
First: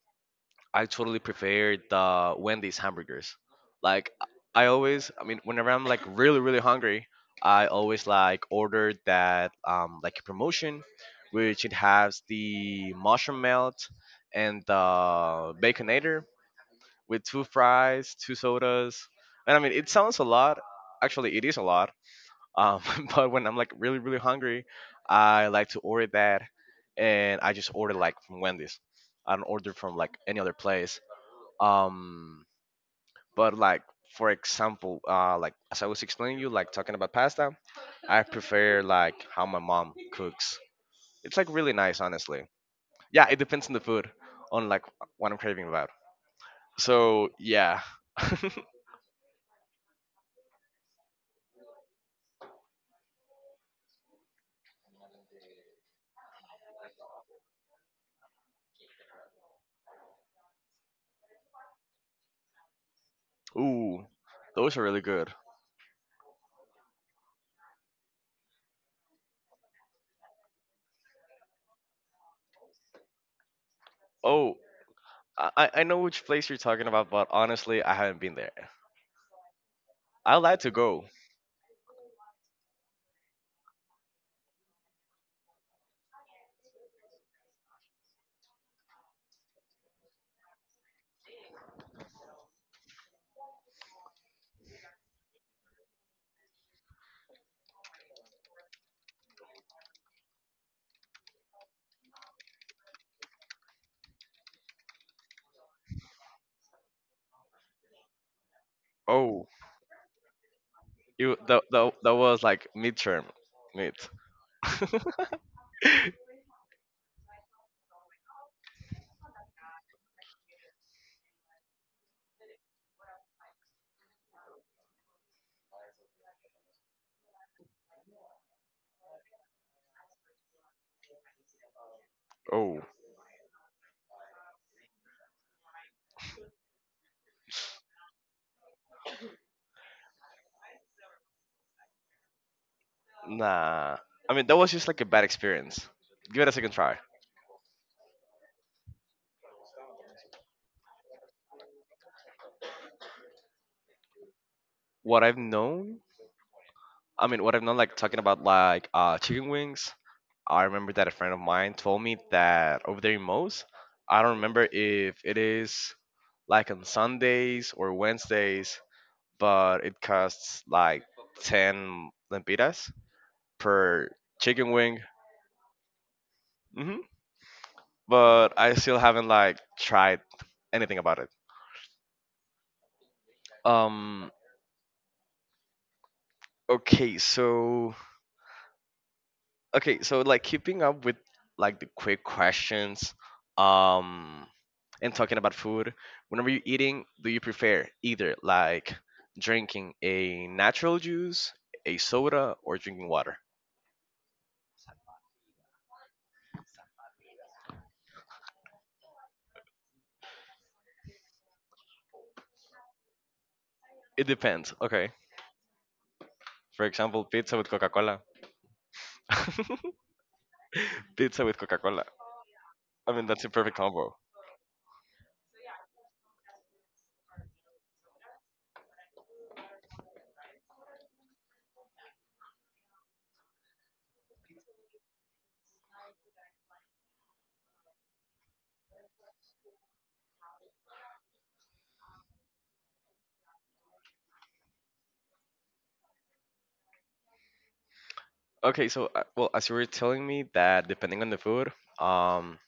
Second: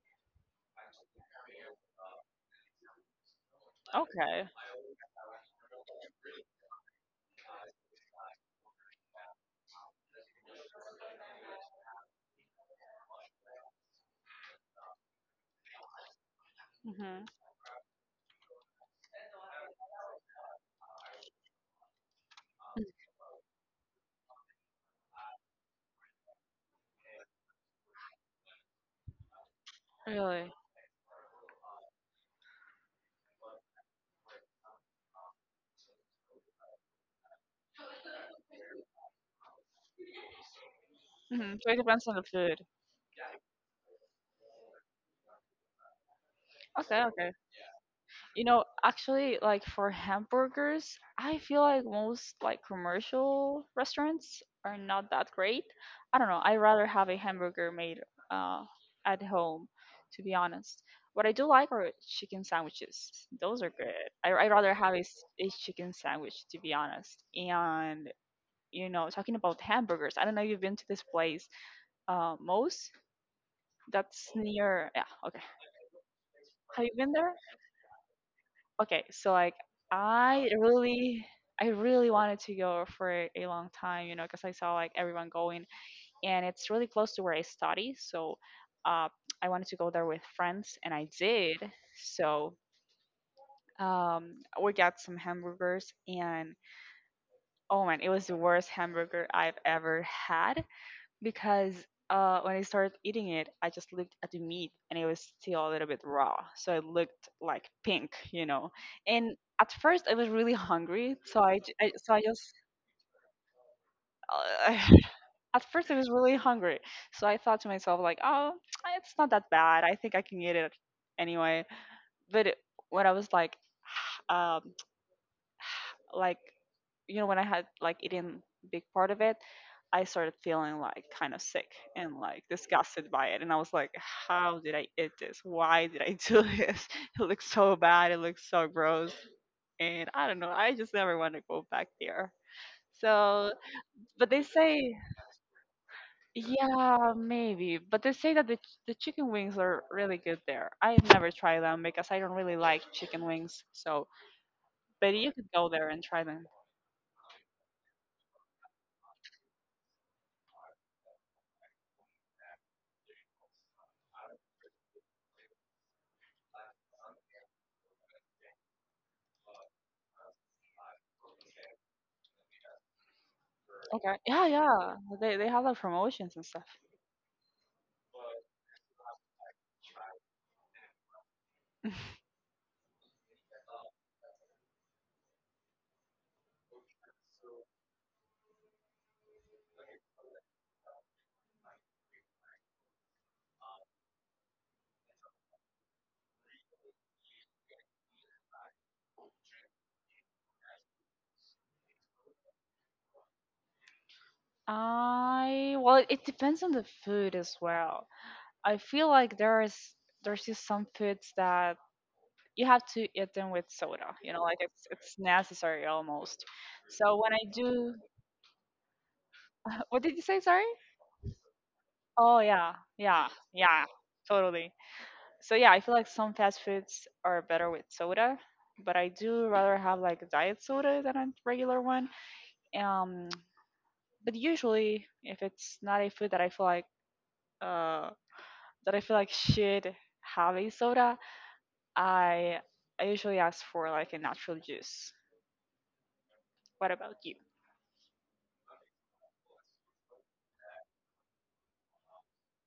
A: I totally prefer the Wendy's hamburgers. Like
B: Okay.
A: I always, I mean, whenever I'm like really hungry, I always like order that like a promotion, which it has the mushroom melt and the baconator
B: Hmm.
A: with two fries, two sodas, and I mean it sounds a lot. Actually, it is a lot. Um, <laughs> but when I'm like really hungry, I like to order that, and I just order like from Wendy's. I don't order from like any
B: Really?
A: other place um but like for example like as I was explaining you, like talking about pasta, I prefer like how my mom cooks. It's like
B: Hmm. So
A: really
B: it
A: nice,
B: depends on the
A: honestly.
B: food.
A: Yeah, it depends on the food, on like what I'm craving about,
B: Okay,
A: so
B: okay.
A: yeah.
B: You know,
A: <laughs>
B: actually, like for hamburgers, I feel like most like commercial restaurants are not that great. I don't know. I rather have a hamburger made uh at home, to be honest. What I do like are chicken sandwiches. Those are good.
A: Ooh,
B: I rather
A: those are
B: have a,
A: really
B: s-
A: good.
B: a chicken sandwich, to be honest. And you know, talking about hamburgers, I don't know if you've been to this place, Moe's. That's
A: Oh,
B: near. Yeah, okay.
A: I know which place you're
B: Have
A: talking
B: you
A: about,
B: been
A: but
B: there?
A: honestly I haven't been there.
B: Okay, so like
A: I'd
B: I
A: like to go.
B: really I really wanted to go for a long time, you know, because I saw like everyone going and it's really close to where I study, so uh I wanted to go there with friends and I did. So um we got some hamburgers and oh man, it was the worst hamburger I've ever had because when I started eating it, I just looked at the meat and it was still a little bit raw. So it looked like pink, you know. And
A: Oh,
B: at first, I was really hungry.
A: you
B: So I,
A: that,
B: j-
A: that,
B: I-
A: that
B: so I
A: was
B: just,
A: like midterm mid
B: uh, <laughs> at first, I was
A: <laughs>
B: really hungry. So I thought to myself, like, oh, <tsk> it's not that bad. I think I can eat it anyway. But it- when I was like, <sighs> um, like you know when I had like eaten big part of it, I started feeling like kind of sick and like
A: oh.
B: disgusted by it. And I was like, how did I eat this? Why did I do this? <laughs> It looks so bad. It looks so gross. And I don't know. I just never want to go back there. So,
A: Nah.
B: but
A: I
B: they
A: mean, that was just
B: say,
A: like a bad experience. Give it a second try.
B: yeah, maybe. But they say that the chicken wings are really good there. I've never tried them because I don't really like chicken wings. So, but
A: What
B: you
A: I've
B: could go there
A: known,
B: and try them.
A: I mean, what I've known, like talking about like chicken wings. I remember that a friend of mine told me that over there in Mo's, I don't remember if it is like on Sundays or Wednesdays, but it costs like 10 lempiras per
B: Okay. Yeah,
A: chicken
B: yeah.
A: wing.
B: They have like promotions and stuff.
A: Hmm. But I still haven't like tried anything about it.
B: <laughs>
A: Um, okay, so okay so like keeping up with like the quick questions um and talking about food, whenever you're eating, do you prefer either like drinking a natural juice, a soda, or drinking water?
B: I well, it depends on the food as well. I feel like there's just some foods that you have to eat them with soda.
A: It
B: You know, like
A: depends, okay,
B: it's necessary almost.
A: for
B: So
A: example,
B: when I
A: pizza with
B: do,
A: Coca-Cola.
B: <laughs>
A: <laughs>
B: what did you say? Sorry.
A: Pizza with Coca-Cola,
B: Oh yeah,
A: I mean,
B: yeah,
A: that's a perfect
B: yeah,
A: combo.
B: totally. So yeah, I feel like some fast foods are better with soda, but I do rather have like diet soda than a regular one. Um, but usually if it's not a food that I feel like uh that I feel like should have a soda, I I usually ask for like a natural juice. What about you?
A: Okay, so well, as you were telling me, that depending on the food, um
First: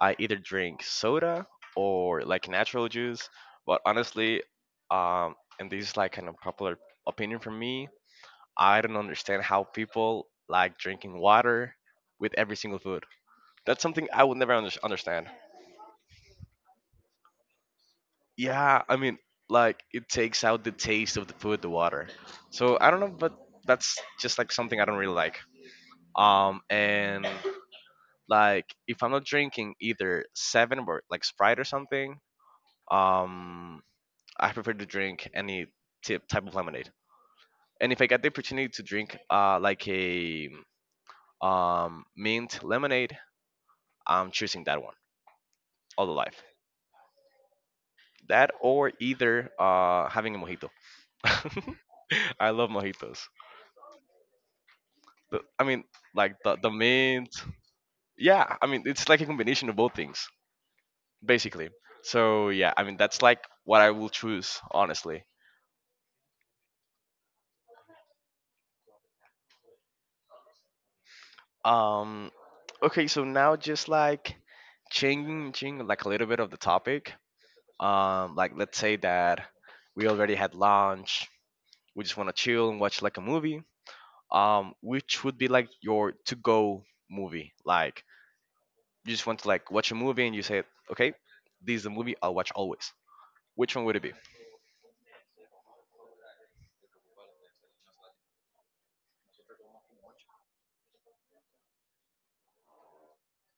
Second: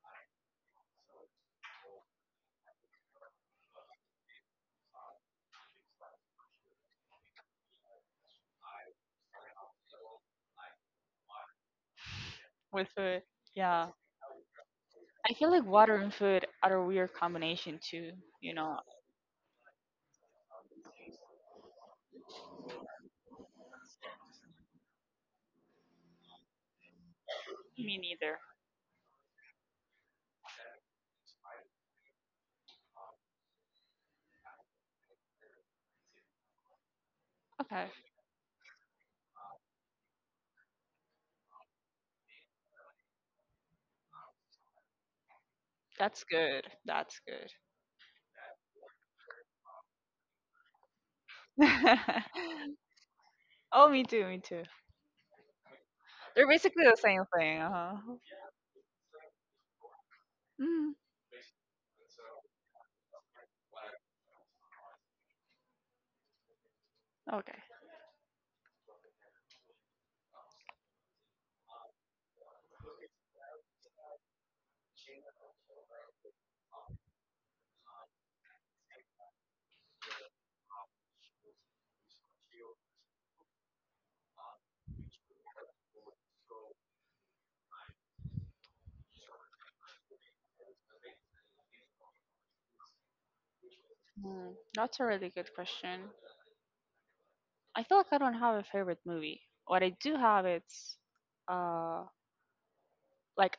A: I either drink soda or like natural juice. But honestly, and this is like kind of popular opinion from me, I don't understand how people like drinking water with every single
B: With
A: food.
B: food.
A: That's
B: Yeah.
A: something I will never understand.
B: I feel like water and food are a weird combination too, you know.
A: Yeah, I mean, like it takes out the taste of the food, the water. So I don't know, but that's just like something I don't really like. And
B: Me neither.
A: like if I'm not drinking either seven or like Sprite or something, um I prefer to drink any type of lemonade.
B: Okay.
A: And if I get the opportunity to drink like a mint lemonade, I'm choosing that one all the
B: That's
A: life.
B: good. That's good.
A: That or either having a mojito. <laughs> I love mojitos.
B: <laughs> Oh, me too, me too.
A: I mean, like
B: They're
A: the
B: basically the same
A: mint.
B: thing, uh-huh.
A: Yeah, I mean, it's like a combination of both things,
B: Mm,
A: basically. So, yeah, I mean, that's like what I will choose, honestly.
B: okay.
A: Um, okay, so now just like changing like a little bit of the topic. Like let's say that we already had lunch, we just want to chill and watch like a movie. Which would be like your to-go movie? Like you just want to like watch a movie and you say, okay, this is the movie I'll watch always. Which one would it be?
B: Mm, that's a really good question. I feel like I don't have a favorite movie. What I do have it's uh like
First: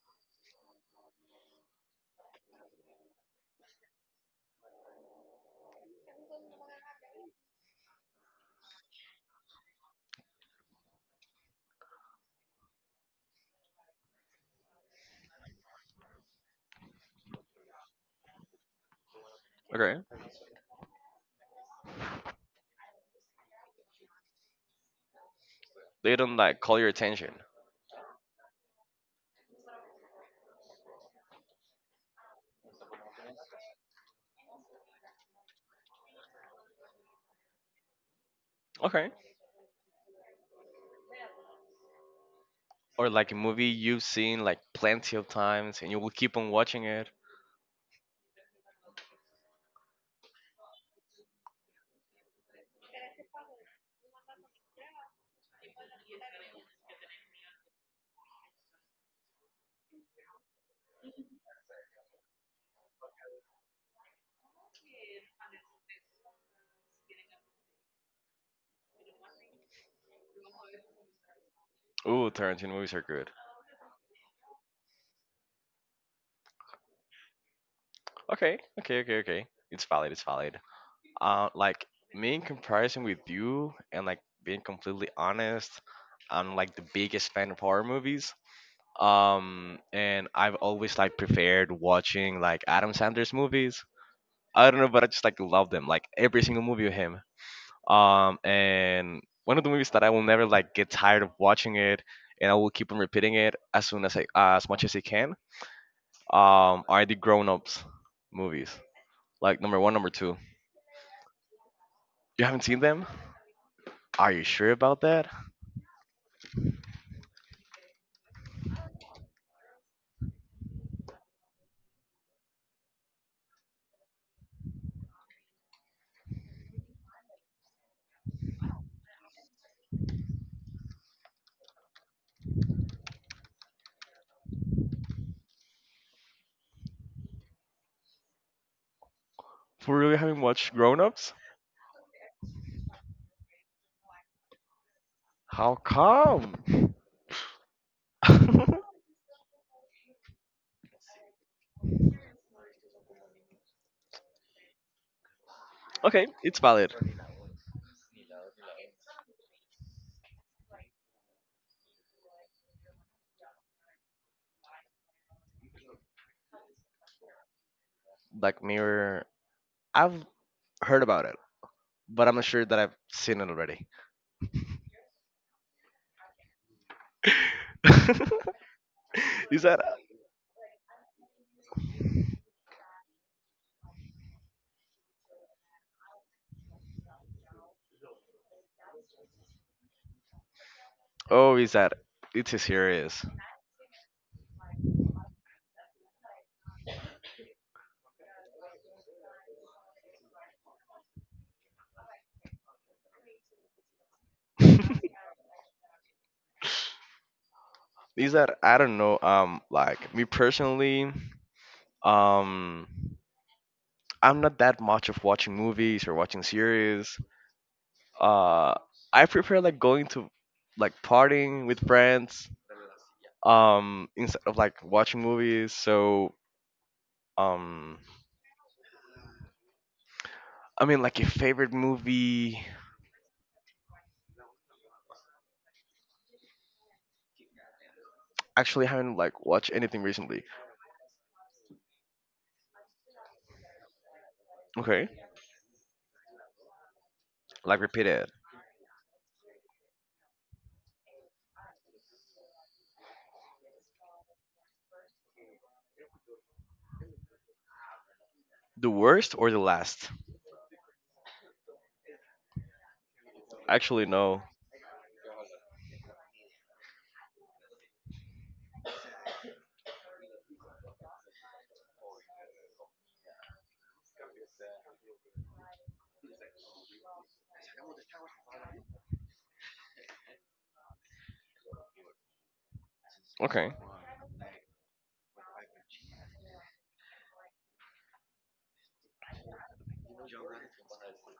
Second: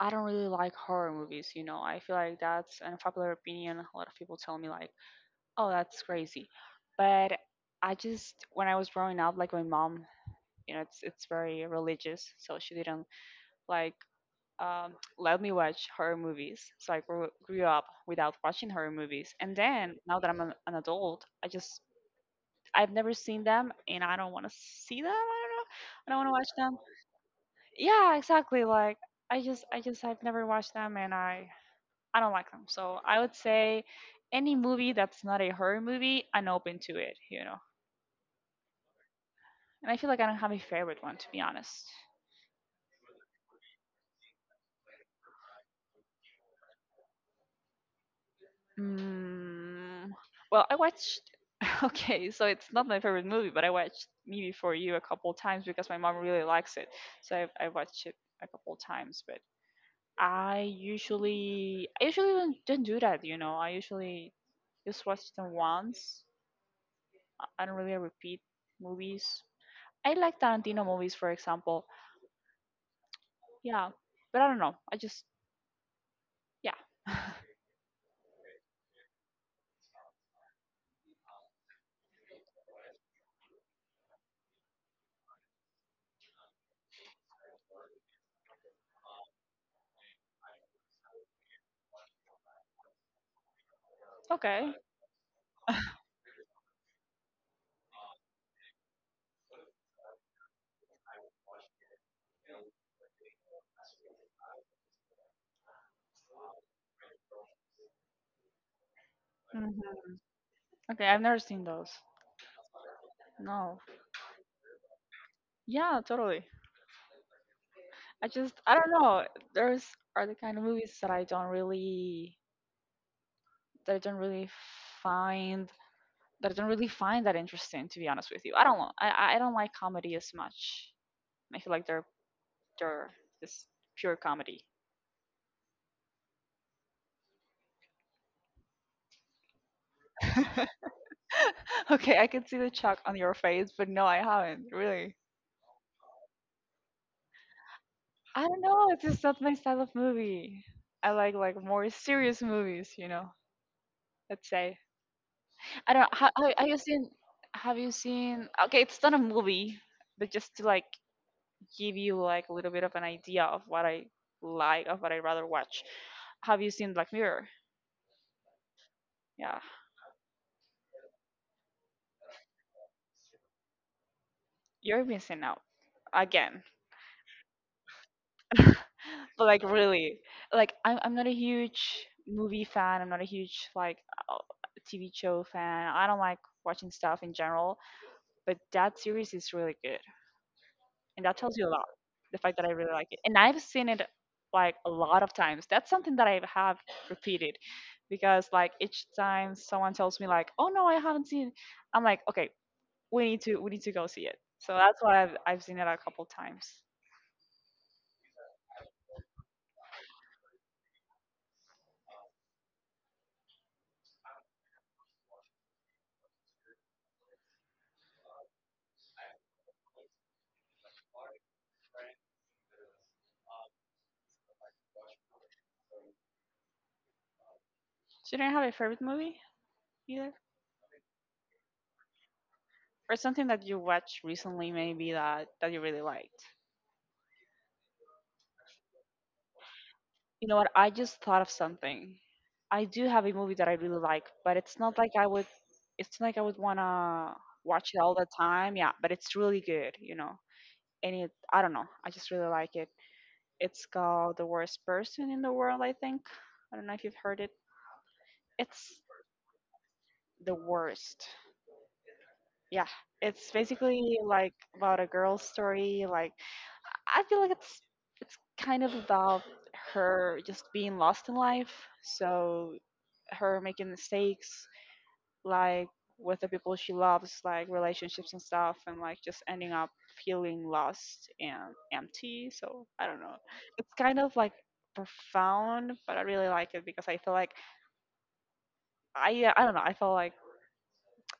B: I don't really like horror movies, you know. I feel like that's an unpopular opinion. A lot of people tell me like, "Oh, that's crazy." But I just when I was growing up, like my mom, you know, it's very religious, so she didn't like let me watch horror movies. So I grew up without watching horror movies. And then
A: Okay,
B: now that I'm an adult, I've never seen them and I don't want to see them. I don't know. I
A: they
B: don't want to
A: don't
B: watch
A: like
B: them.
A: call your attention.
B: Yeah, exactly. Like I've never watched them and I don't like them. So I would say any movie that's not a horror movie, I'm open to it, you know.
A: Okay,
B: And I feel like I don't have a favorite one to be honest.
A: or like a movie you've seen like plenty of times and you will keep on watching it.
B: Mm, well, I watched <laughs> okay, so it's not my favorite movie, but I watched Me Before You a couple times because my mom really likes it. So I watched it a couple times, but I usually don't do that, you know. I usually just watch them once. I don't really repeat movies. I like Tarantino movies, for example.
A: Ooh, Tarantino movies are good.
B: Yeah, but I don't know. I just yeah.
A: Okay, okay, okay, okay. It's valid. It's valid. Like me in comparison with you, and like being completely honest, I'm like the biggest fan of horror movies. And I've always like preferred watching like Adam Sandler's movies.
B: <laughs>
A: I
B: Okay.
A: don't know, but I just like love them, like every single movie of him. And one of the movies that I will never like get tired of watching it, and I will keep on repeating it as soon as I as much as I can. Are the Grown Ups movies like number one, number
B: Mhm.
A: two?
B: Okay, I've never seen those.
A: You haven't seen them?
B: No.
A: Are you sure about that?
B: Yeah, totally. I don't know. There's are the kind of movies that I don't really find that I don't really find that interesting, to be honest with you. I don't know. I don't like comedy as much. I feel like they're just pure comedy.
A: For really having
B: <laughs>
A: watched Grown Ups?
B: Okay, I can see the chalk on your face, but no, I haven't really.
A: How come?
B: I don't know.
A: <laughs>
B: It's just not my style of movie. I like more serious movies, you know. Let's say I don't.
A: Okay, it's
B: Have you
A: valid.
B: seen? Have you seen? Okay, it's not a movie, but just to like give you like a little bit of an idea of what I like, of what I rather watch. Have you seen Black Mirror?
A: Black Mirror,
B: Yeah,
A: I've heard about it, but I'm not sure that I've seen it already.
B: you're missing out again.
A: <laughs>
B: <laughs> But like
A: Is that?
B: really, like I'm not a huge movie fan. I'm not a huge like uh, TV show fan. I don't like watching stuff in general, but that series is really good. And that
A: Oh,
B: tells you a
A: is
B: lot.
A: that?
B: The
A: It's
B: fact
A: a
B: that I really like it.
A: series.
B: And I've seen it like a lot of times. That's something that I have repeated because like each time someone tells me like, "Oh no, I haven't seen it." I'm like, "Okay, we need to go see it." So that's
A: <laughs>
B: why I've seen it a couple times.
A: Is that I don't know. Like me personally, um, I'm not that much of watching movies or watching series. Uh, I prefer like going to like partying with friends instead of like watching movies, so um
B: So you don't have a favorite movie either,
A: I mean like a favorite movie,
B: or something that you watched recently, maybe that you really liked.
A: actually I haven't like watched anything recently.
B: You know what? I just thought of something. I do have a movie that I really like, but it's not
A: Okay,
B: like I would. It's not like I would wanna
A: like
B: watch it
A: repeat
B: all the
A: it.
B: time. Yeah, but it's really good. You know, and it. I don't know. I just really like it. It's called The Worst Person in the World. I think. I don't know if you've heard it.
A: The
B: It's
A: worst or the last?
B: the worst. Yeah, it's
A: Actually
B: basically
A: no.
B: like about a girl's story. Like I feel like it's kind of about her just being lost in life. So her making mistakes, like with the people she loves, like relationships and stuff, and like just ending up feeling lost and empty. So I don't know.
A: Okay.
B: It's kind of like profound, but I really like it because I feel like I yeah, I don't know. I feel like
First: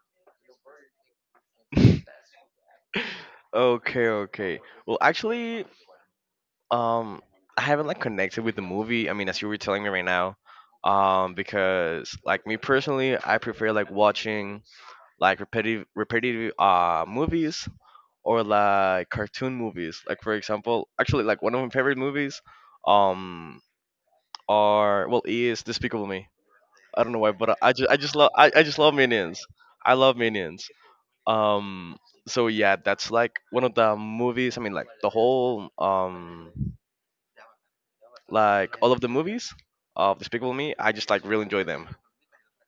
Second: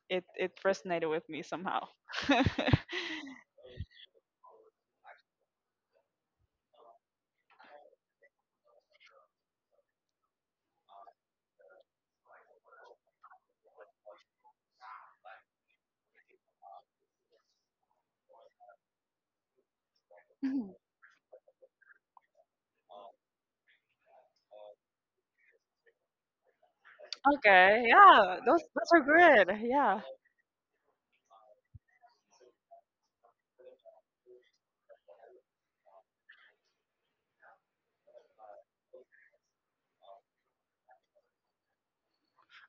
B: it resonated with me somehow. <laughs>
A: <laughs> Okay, okay, well actually um I haven't like connected with the movie, I mean, as you were telling me right now, because like me personally I prefer like watching like repetitive movies or like cartoon movies. Like for
B: <laughs>
A: example, actually like one of my favorite movies um are well is Despicable Me. I don't know why, but I
B: Okay,
A: just
B: yeah,
A: I just
B: those
A: love
B: are
A: Minions.
B: good.
A: I
B: Yeah.
A: love Minions. Um so yeah, that's like one of the movies. I mean like the whole like all of the movies of Despicable Me, I just like really enjoy them.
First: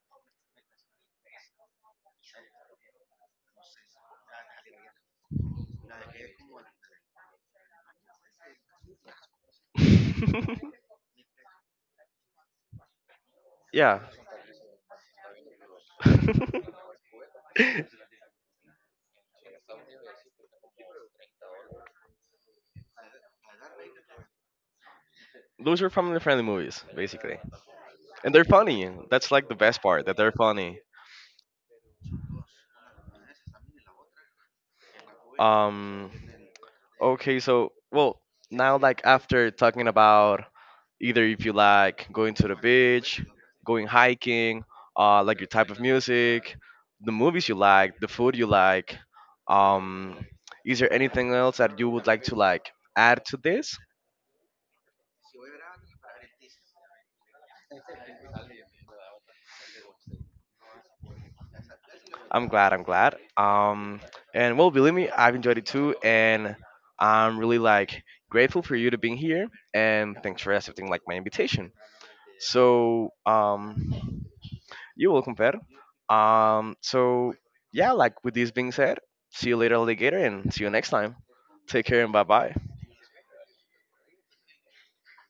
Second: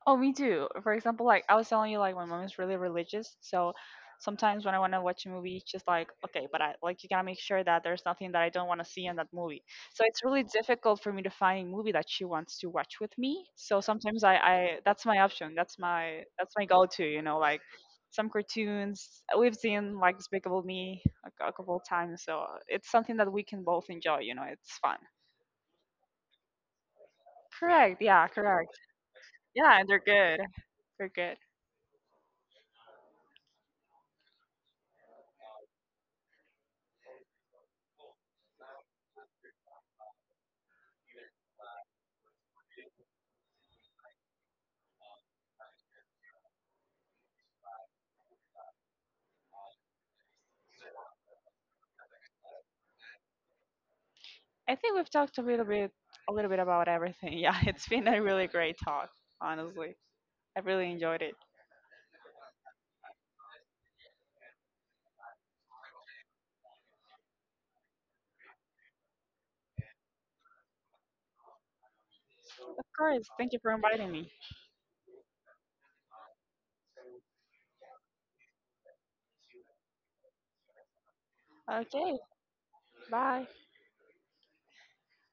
B: Oh, me too. For example, like I was telling you, like my mom is really religious, so sometimes when I want to watch a movie, it's just like, okay, but I like you gotta make sure that there's nothing that I don't want to see in that movie. So it's really difficult for me to find a movie that she wants to watch with me.
A: <laughs>
B: So
A: Yeah.
B: sometimes
A: <laughs>
B: I that's my option. That's my go-to. You know, like some cartoons we've seen like Despicable Me a couple of times, so it's something that we can both enjoy. You know, it's fun.
A: Those are family friendly movies, basically.
B: Correct. Yeah.
A: And they're
B: Correct.
A: funny. That's like the
B: Yeah,
A: best
B: and they're
A: part, that they're
B: good.
A: funny.
B: They're good.
A: Um, okay, so well, now like after talking about either if you like going to the beach, going hiking, like your type of music, the movies you like, the food you like, um, is there anything else that you would like to like add to this?
B: I think we've talked a little bit about everything. <laughs> Yeah, it's been a really great talk, honestly. I really enjoyed it.
A: I'm glad, I'm glad. And well, believe me, I've enjoyed it too, and I'm really like grateful for you to being here, and thanks for accepting like my invitation.
B: Of
A: So
B: course. Thank you for inviting me.
A: you will compare. So yeah, like with this being said, see you later, alligator, and see you next time. Take care and
B: Okay.
A: bye bye.
B: Bye.